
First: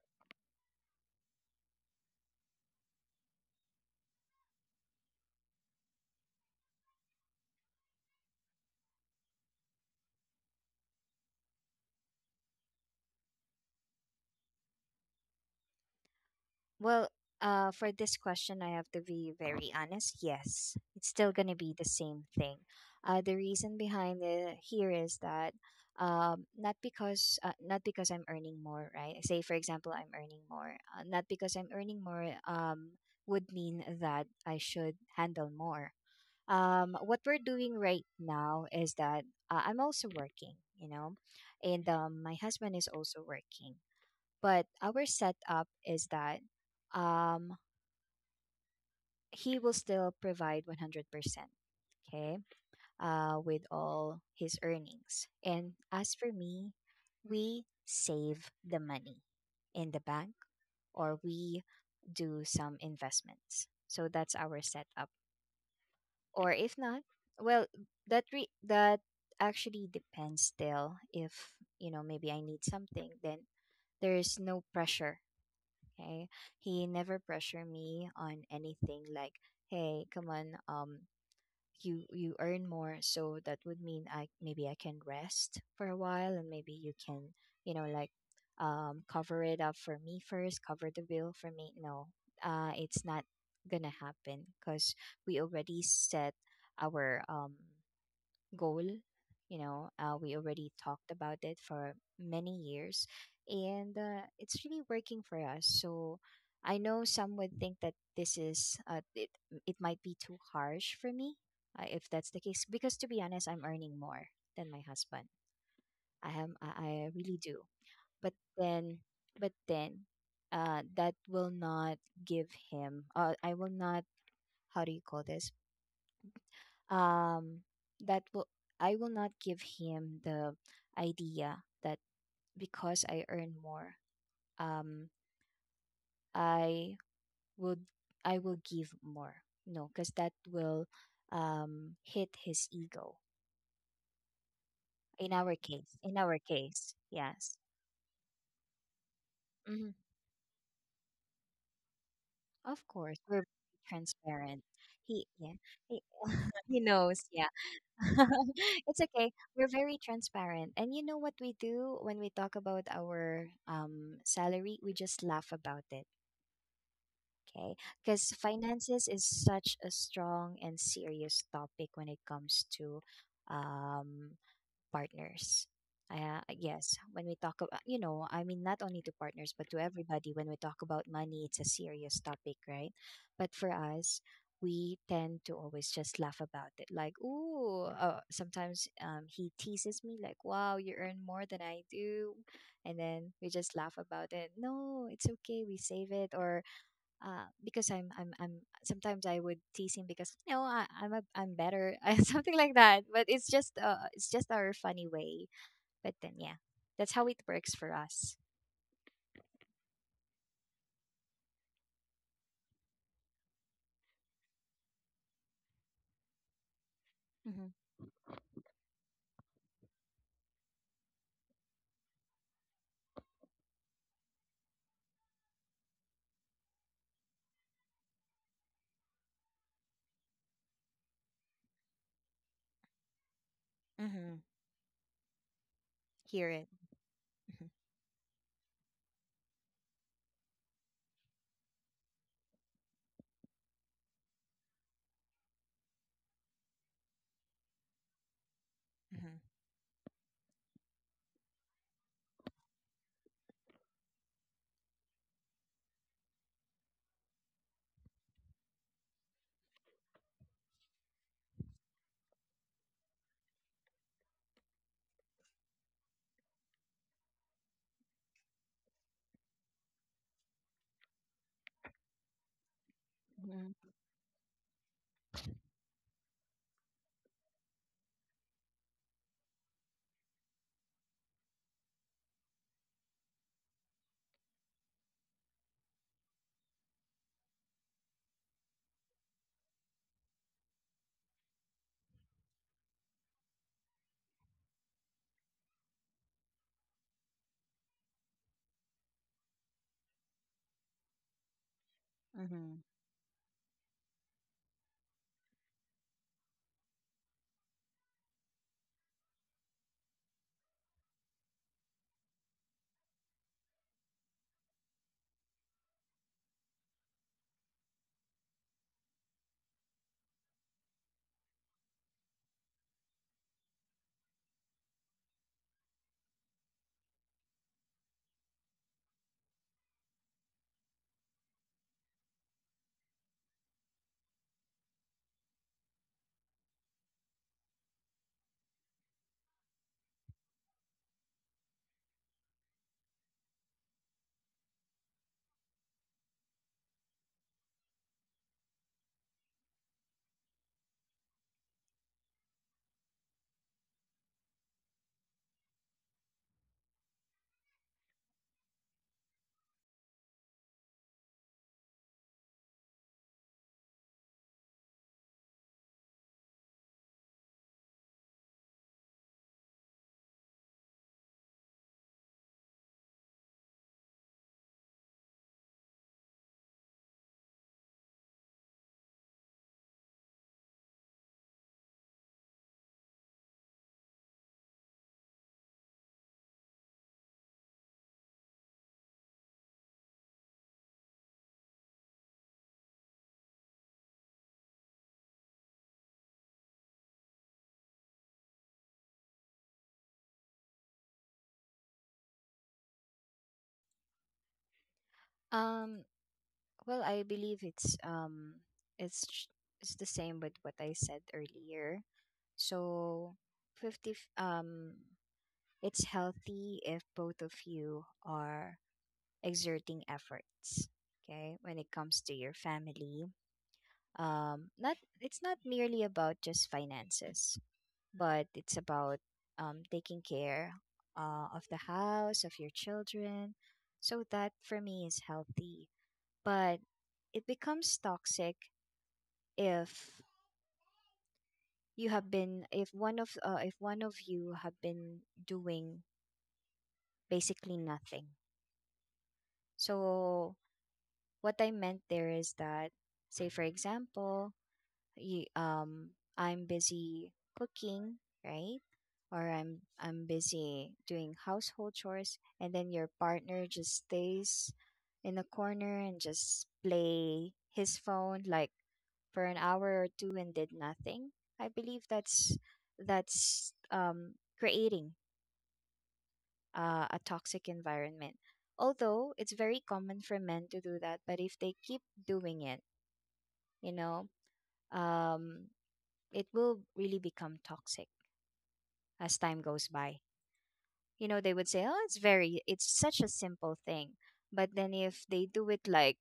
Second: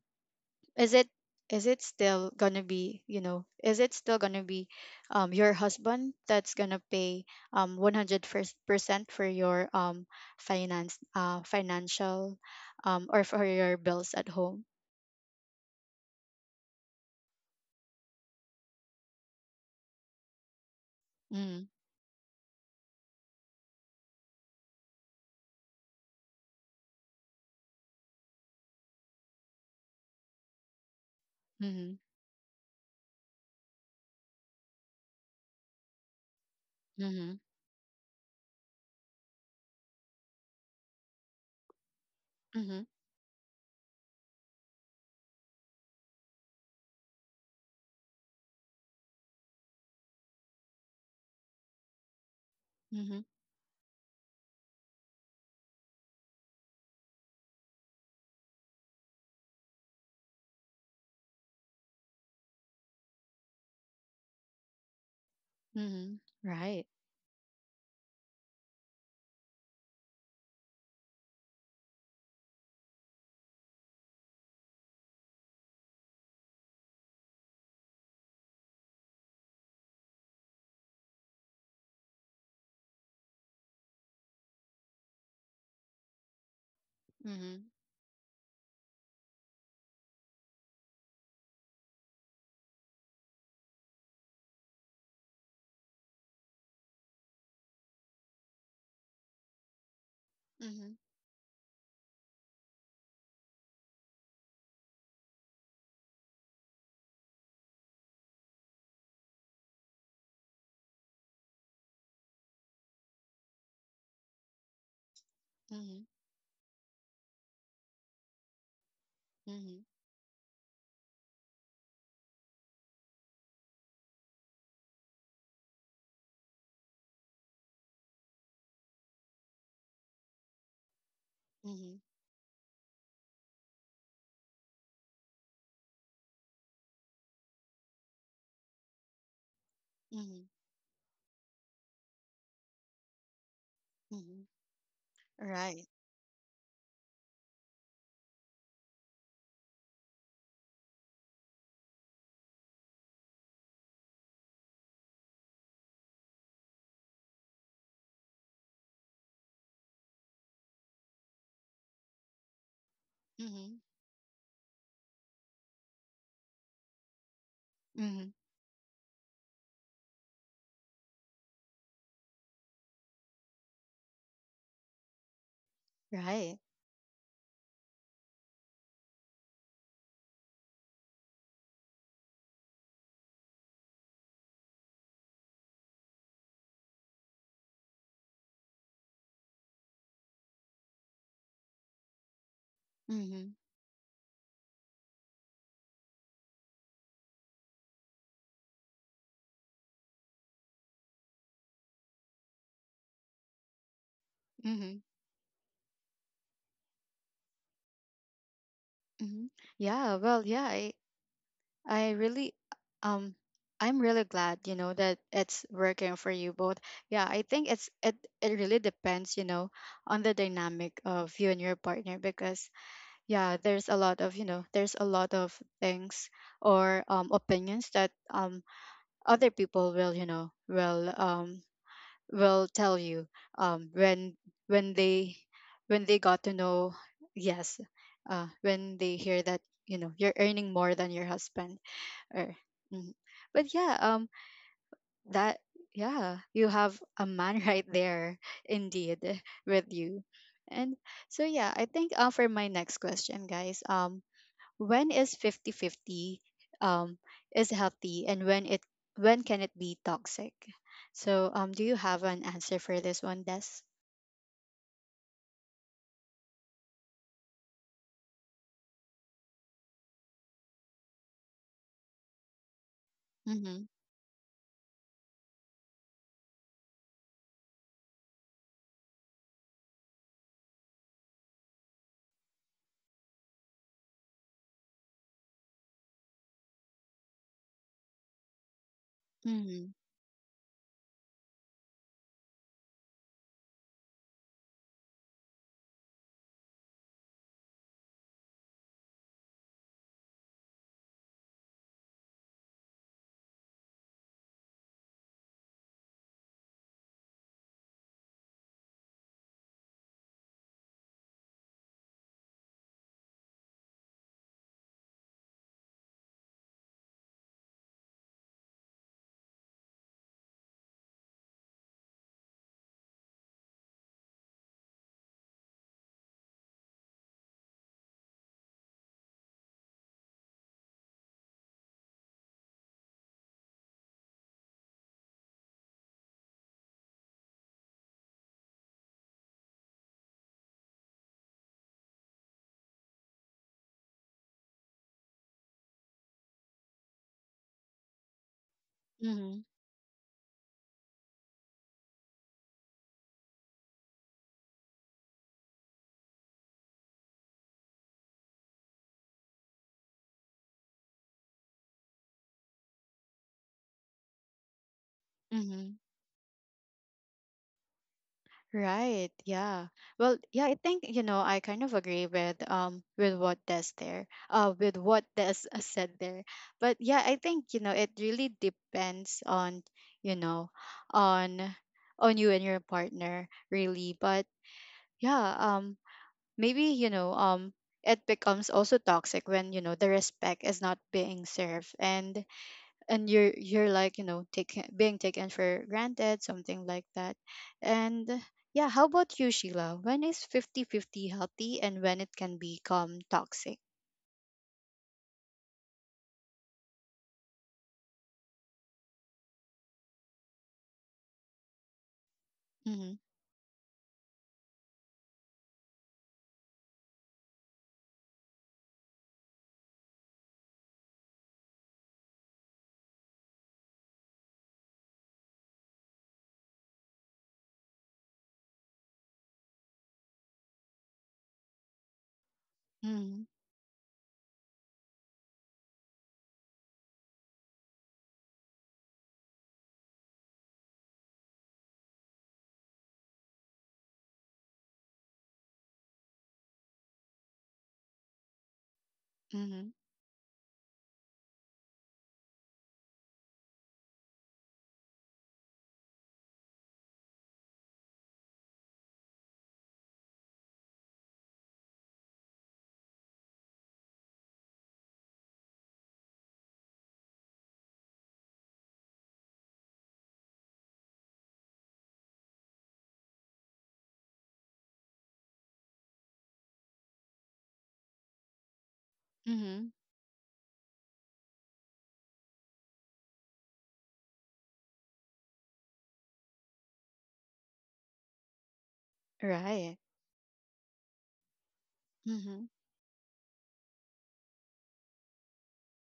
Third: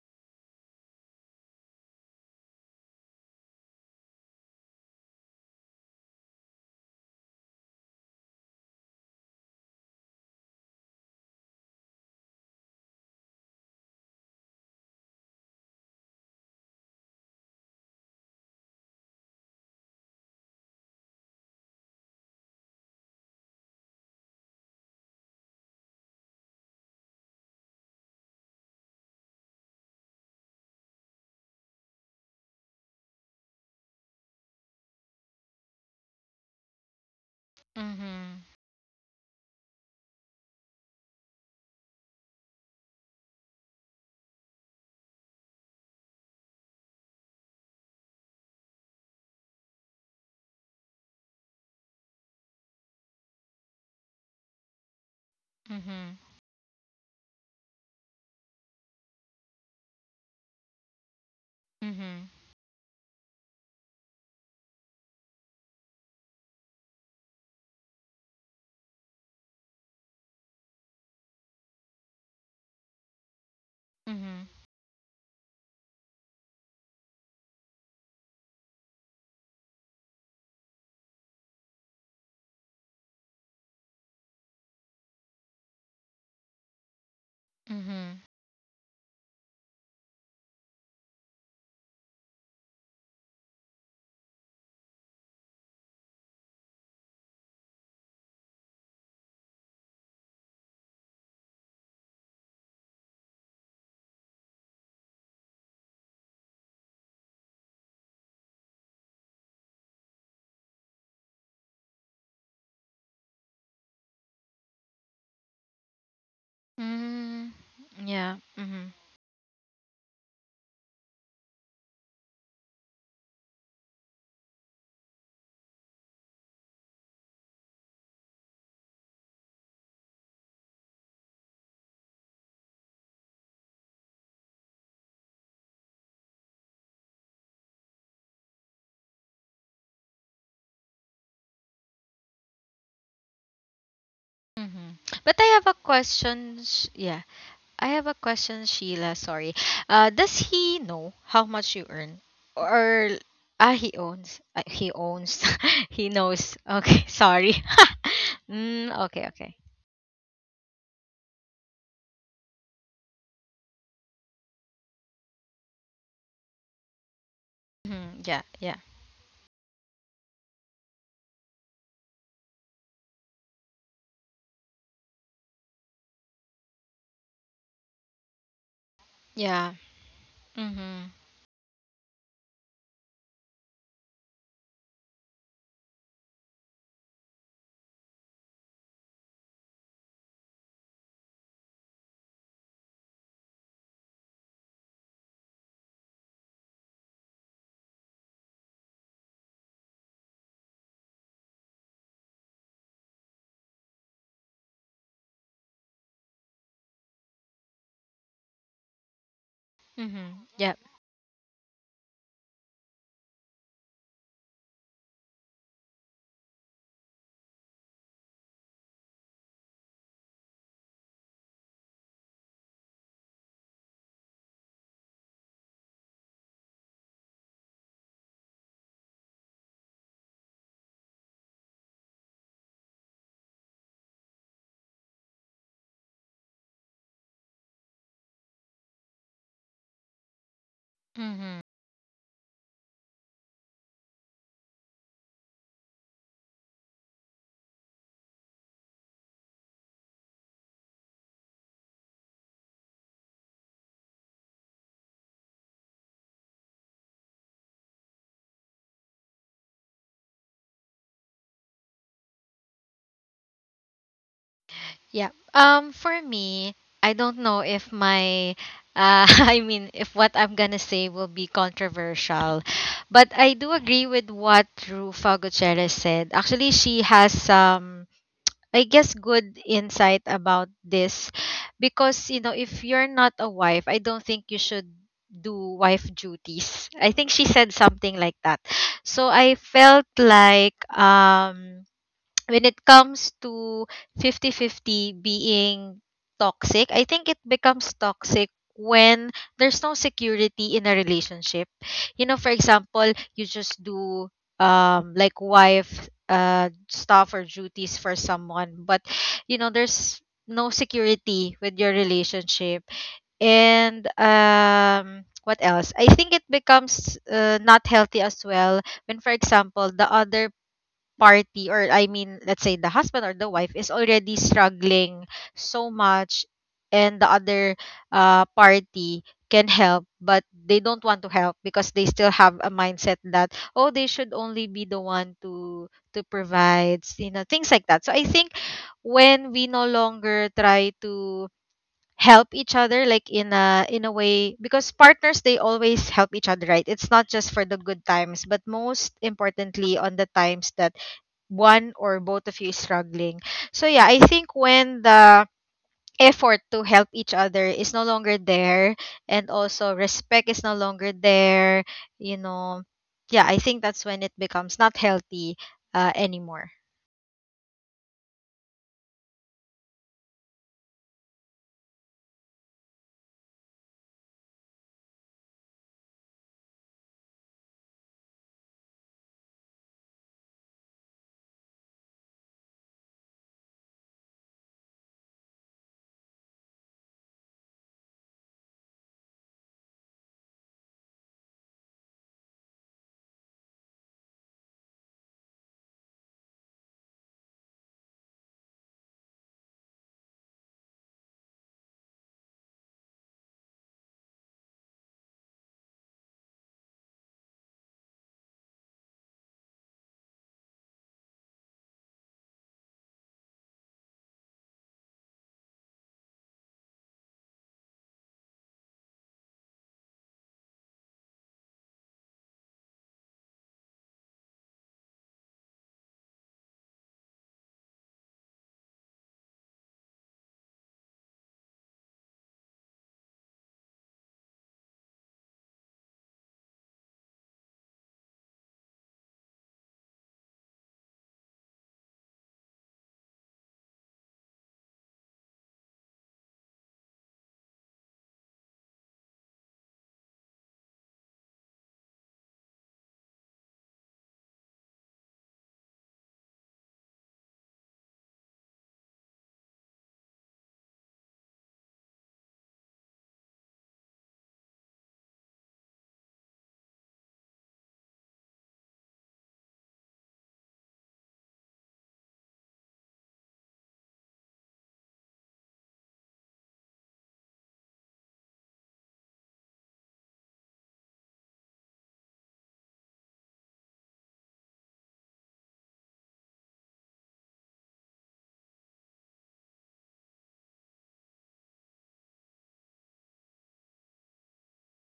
is it, is it still gonna be, you know, is it still gonna be your husband that's gonna pay 100% for your finance financial or for your bills at home?
Well, for this question, I have to be very honest. Yes, it's still going to
Mm-hmm.
be the same thing. The reason behind it here is that, not because I'm earning more, right? Say, for example, I'm earning more. Not because I'm
Mm-hmm.
earning more would mean that I should handle more. What
Mm-hmm.
we're doing right
Mhm.
now is that I'm also working, and my husband
Mm-hmm.
is also working. But our setup is that, um, he will still provide 100%, okay,
Mm-hmm.
with all his earnings. And as
Mhm.
for me, we save the money in the bank or we
Mhm.
do some investments. So that's our setup. Or if
Right.
not, well, that actually depends still, if, maybe I need something, then there is
Mhm.
no pressure. Okay. He never pressure me on anything, like, hey, come on, you earn more, so that would mean I can rest for a while, and maybe you
Hmm, right.
can,
Mm-hmm.
like,
Mhm.
cover it up for me first, cover the bill for me. No. It's not gonna happen because we already set our goal. You know, we already
Mm-hmm.
talked about it for many years, and it's really working for us. So I know some would think that this is it. It might be too harsh for me, if that's the case, because to be honest, I'm earning more than my husband.
Mm-hmm.
I am. I really
Mm.
do. But
Yeah. Mhm.
then, but
Mm-hmm.
then, that will not give him. I will not. How do you call this? um that will I will not give him the idea
Mm-hmm.
that because I earn more, um I would I will give more. No, because that
Mm-hmm.
will hit his ego.
Mm-hmm.
Mhm.
in
But I
our
have a
Right.
case in our
question.
case
Yeah.
yes.
I have a question, Sheila. Sorry.
Hmm.
Does he know how much you earn?
Of
Or
course, we're
he owns.
transparent.
He
He
owns.
Yeah, he,
He knows.
he
Okay.
knows. Yeah.
Sorry.
It's
Mm,
okay.
okay. Okay.
We're very transparent. And you know what we do when we talk about our
Mm-hmm.
salary? We just laugh about it. Okay.
Mhm.
Mm-hmm.
Because
Yeah. Yeah.
finances is such a strong and serious topic when it comes to um, partners.
Right.
Yes, when we talk about, I mean, not only to partners, but
Yeah.
to everybody, when we talk about
Mm-hmm.
money, it's a serious topic, right? But for us, we tend to always just laugh about it. Like, ooh, sometimes he teases me, like, wow, you earn more than I do. And then we
Mhm.
just laugh about it. No, it's okay. We save it. Or because I'm sometimes I would tease him because I'm better and something like that. But it's just our
Mhm.
funny way. But then yeah, that's how it works for us.
Mhm. Yeah,
Mm-hmm.
well, yeah,
Yep.
I really um I'm really glad, you know, that it's working for you both. Yeah, I
Mm-hmm.
think it's it, it really depends, you know, on the dynamic of you and your partner, because yeah, there's a lot of, you know, there's a lot of things or opinions that other people will, you know, will tell you um, when
Mm-hmm.
when they, when they got
Hear
to
it.
know.
Mm-hmm.
Yes, when they hear that, you know, you're earning more than your
Mm-hmm.
husband, or mhm. But yeah that, yeah, you have a man right there, indeed, with you. And so yeah, I think for my next question, guys, um, when is 50-50, um, is healthy, and when it, when can it be toxic? So do you have an answer for this one, Des?
Yeah. For me, I don't know if my, I mean, if what I'm gonna say will be controversial, but I
Mm-hmm.
do
Mm-hmm.
agree with what Rufa Gutierrez said. Actually, she has some, I guess, good insight about this, because, if you're not a wife, I don't think you should do wife duties. I think she said something like that. So I
Mm-hmm.
felt like, when it comes to 50-50 being toxic, I think it becomes toxic when there's no security in a relationship. You know, for
Mm-hmm.
example, you just do like wife, stuff or duties for someone, but you know there's no security with your relationship. And what else, I think it becomes, not healthy as well, when, for example, the other party, or I mean, let's say the husband or the wife is already struggling so much, and the other, party can help but they don't want to help, because they still have a mindset that, oh, they should only be the one to provide, you know, things like that. So I think when we no longer try to help each other, like, in a way, because partners, they always help each other, right? It's not just for the good times, but most
Mm-hmm.
importantly on the times that one or both of you is struggling. So yeah, I think when the effort to help each other is no longer there, and also respect is no longer there, you know, yeah, I think that's when it
Mm-hmm.
becomes not healthy, anymore.
Right, yeah. Well yeah, I think you know I kind of agree with what Des there, with what Des said there. But yeah, I think you know it really depends on, you know, on on you and your partner really. But yeah um, maybe you know it becomes also toxic when, you know, the respect is not being served, and you're, like, you know, taking, being taken for granted, something like that. And yeah, how about you, Sheila? When is 50 50 healthy, and when it can become toxic?
Um, Well, I believe it's ch- it's the same with what I said earlier.
Mm-hmm.
So 50 f- um it's healthy if both of you are exerting efforts, okay? When it comes to your family, not it's not merely about just finances, but it's about taking care of the house, of your
Mm-hmm.
children. So that for me is healthy. But it becomes toxic if you have been if one of you have been doing basically nothing.
Mm-hmm.
So what I meant there is that, say for example, you, um I'm busy cooking, right? Or I'm busy doing household chores, and then your partner just stays in the corner and just play his phone, like, for an hour or two, and did nothing. I believe that's creating a toxic environment. Although it's very
Mm-hmm.
common for men to do that, but if they keep doing it, you know, um, it will really become toxic as time goes
Right.
by. You know, they would say, "Oh,
Mm-hmm.
it's such a simple thing," but then if they do it, like,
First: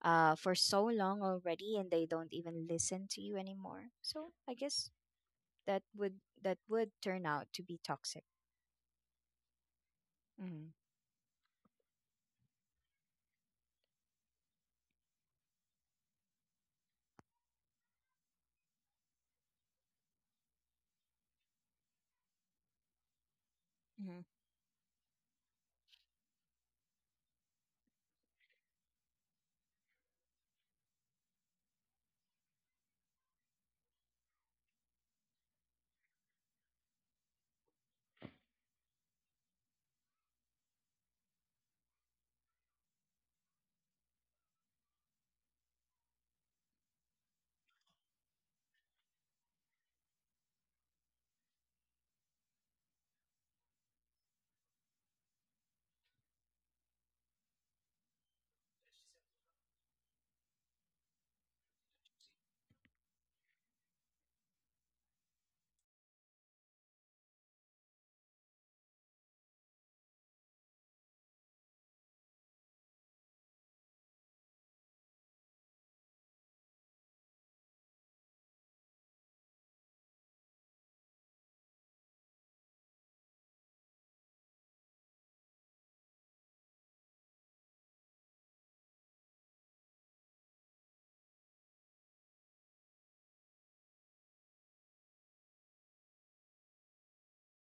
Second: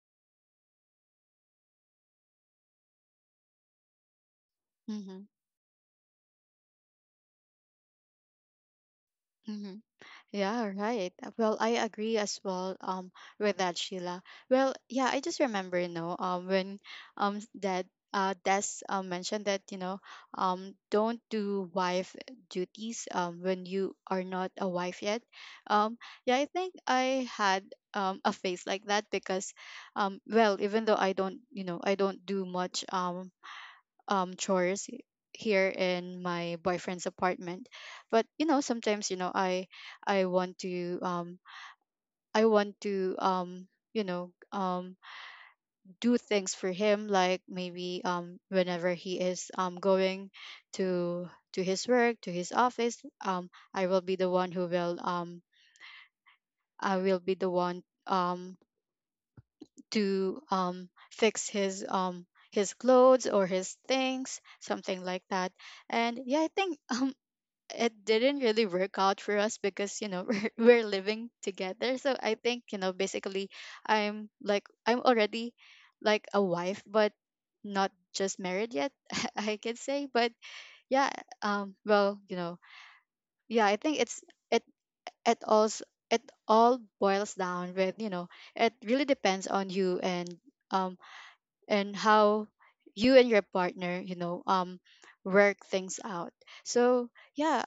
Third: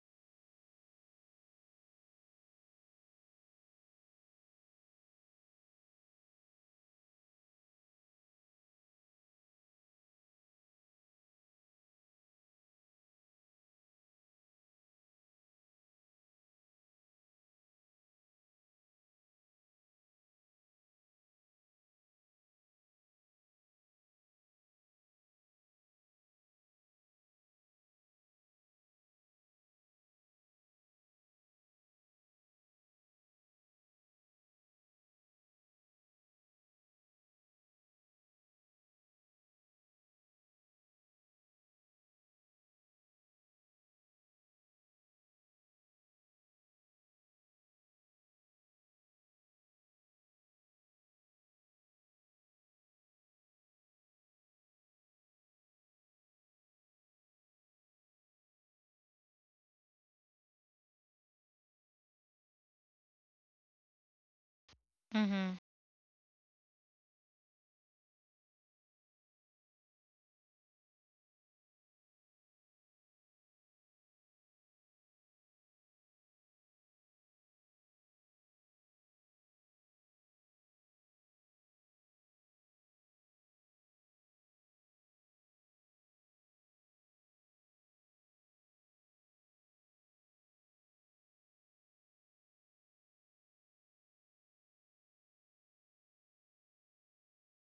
for so long already, and they don't even listen to you anymore. So I guess
Mm-hmm.
that would that would turn out to be toxic.
Mm-hmm. Yeah,
Hmm.
right. Well, I agree as well with that, Sheila. Well, yeah, I just remember, you know, when that Des mentioned that, you know, don't do wife duties when you
Hmm.
are not a wife yet. Um yeah, I think I had a phase like that, because well, even though I don't, you know, I don't do much chores here in my boyfriend's apartment, but you know sometimes, you know, I want to I want to you know do things for him, like maybe whenever he is going to to his work, to his office, I will be the one who will I will be the one um to fix his clothes or his things, something like that.
Mm-hmm.
And yeah, I think it didn't really work out for us, because you know we're living together, so I think you know basically I'm like I'm already like a wife, but not just married yet. I could say, but yeah well you know, yeah, I think it's, it it also, it all boils down with, you know, it really depends on you um and how you and your partner, you know, work things out. So yeah.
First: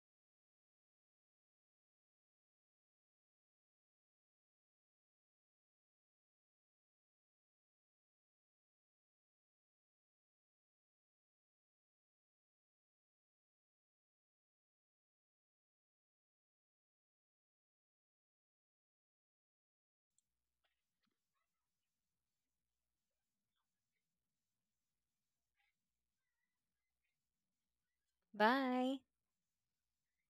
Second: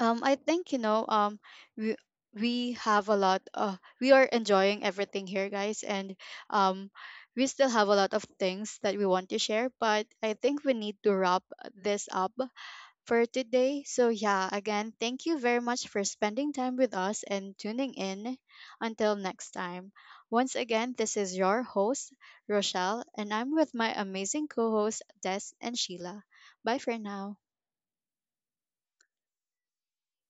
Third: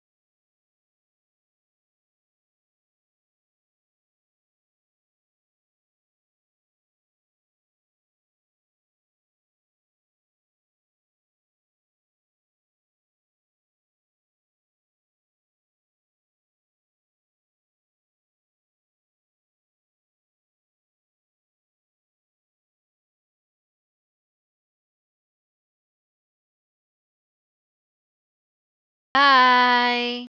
I think you know, we we have a lot. We are enjoying everything here, guys, and um, we still have a lot of things that we want to share. But I think we need to wrap this up for today. So yeah, again, thank you very much for spending time with us and tuning in. Until next time. Once again, this is your host Rochelle, and I'm with my amazing co-hosts Des and Sheila. Bye for now.
Bye.
Bye.